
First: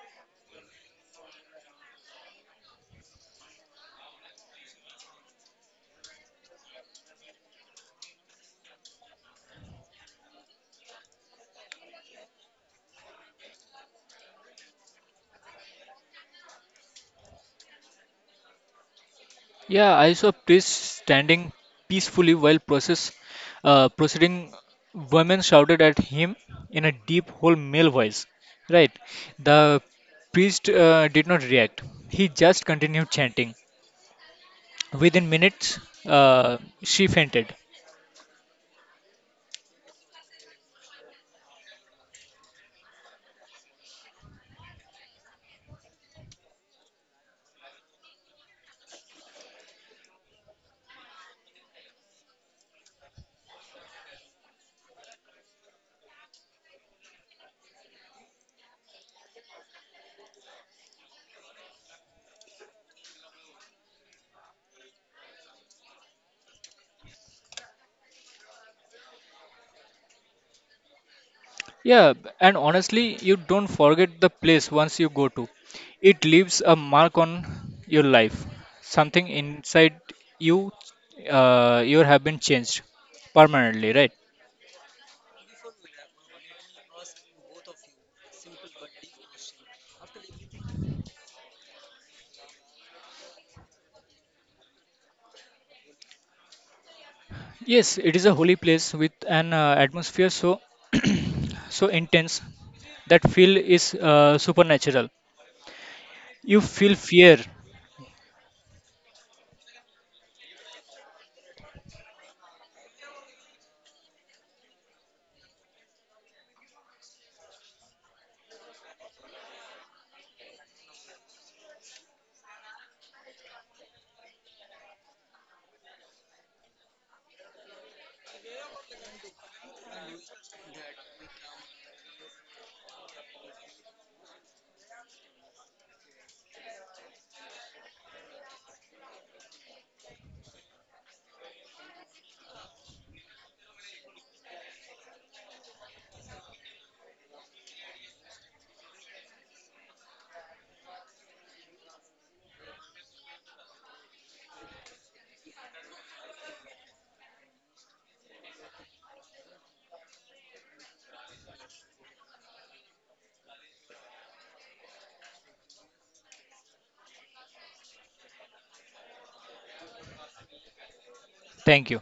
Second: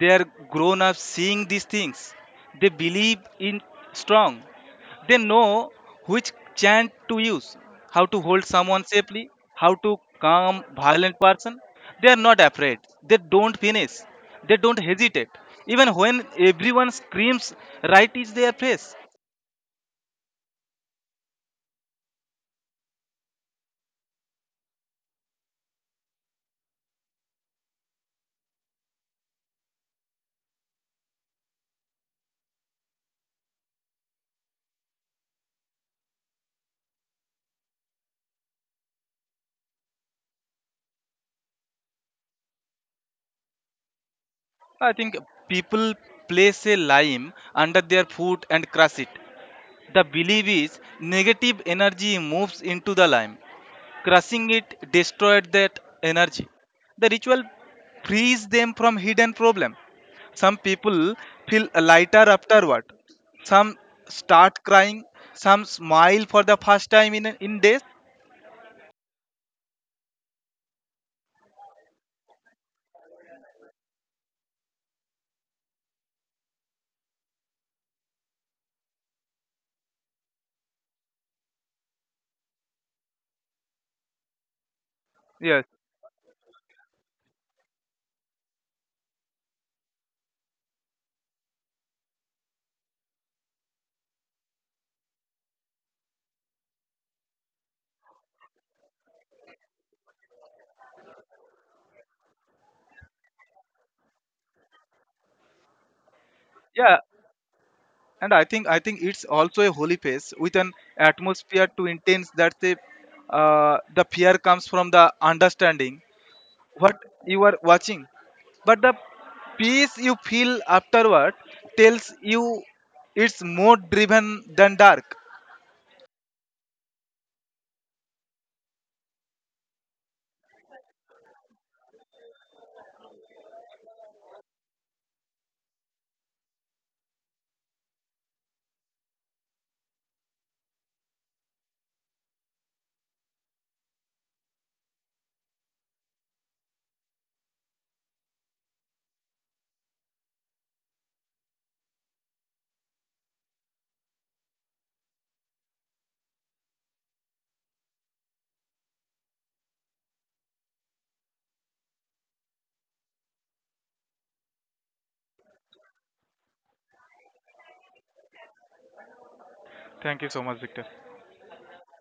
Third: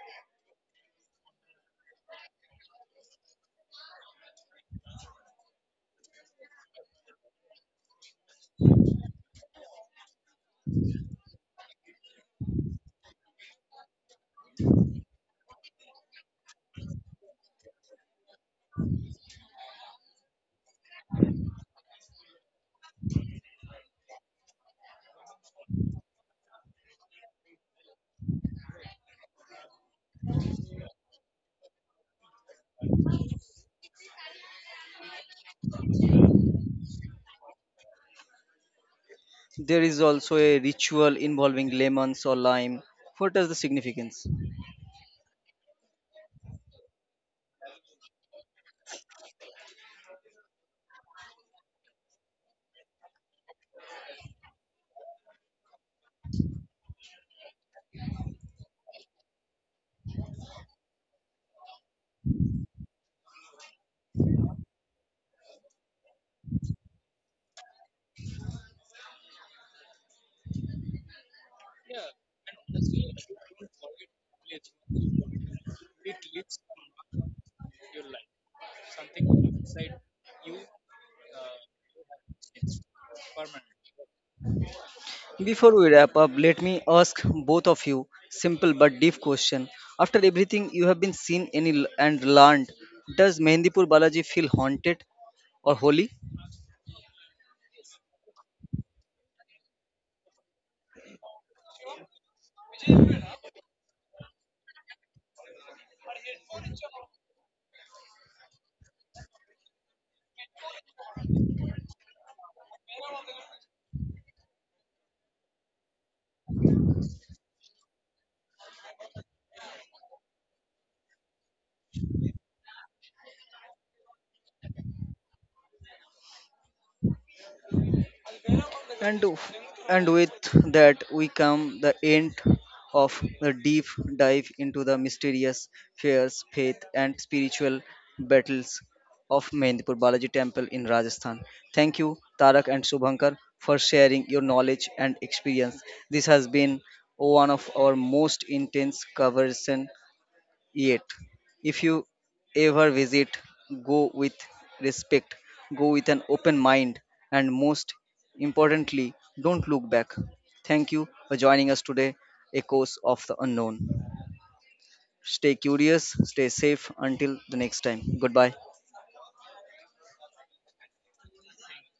B: They are grown up seeing these things. They believe in strong. They know which chant to use, how to hold someone safely, how to calm violent person. They are not afraid. They don't finish. They don't hesitate. Even when everyone screams, right is their face.
C: Yeah, I saw priests standing peacefully while process proceeding. Women shouted at him in a deep, whole male voice. Right. The priest did not react. He just continued chanting. Within minutes, uh, she fainted.
A: There is also a ritual involving lemons or lime. What is the significance?
B: I think people place a lime under their foot and crush it. The belief is negative energy moves into the lime, crushing it, destroyed that energy. The ritual frees them from hidden problem. Some people feel lighter afterward. Some start crying. Some smile for the first time in days.
C: Yeah, and honestly, you don't forget the place once you go to. It leaves a mark on your life. Something inside you, you have been changed permanently, right?
B: Yes.
A: Before we wrap up, let me ask both of you simple but deep question. After everything you have been seen any and learned, does Mehndipur Balaji feel haunted or holy?
C: Yes, it is a holy place with an atmosphere so so intense that feel is supernatural. You feel
B: Yeah.
C: fear.
B: And I think it's also a holy phase with an atmosphere too intense that the fear comes from the understanding what you are watching, but the peace you feel afterward tells you it's more driven than dark.
A: And, do- and with that, we come the end of the deep dive into the mysterious fears, faith, and spiritual battles of Mehndipur Balaji Temple in Rajasthan. Thank you, Tarak and Subhankar, for sharing your knowledge and experience. This has been one of our most intense conversation yet. If you ever visit, go with respect, go with an open mind, and most importantly, don't look back. Thank you for joining us today, Echoes of the Unknown. Stay curious, stay safe until the next time. Goodbye.
B: Thank you so much, Victor.
C: Thank you.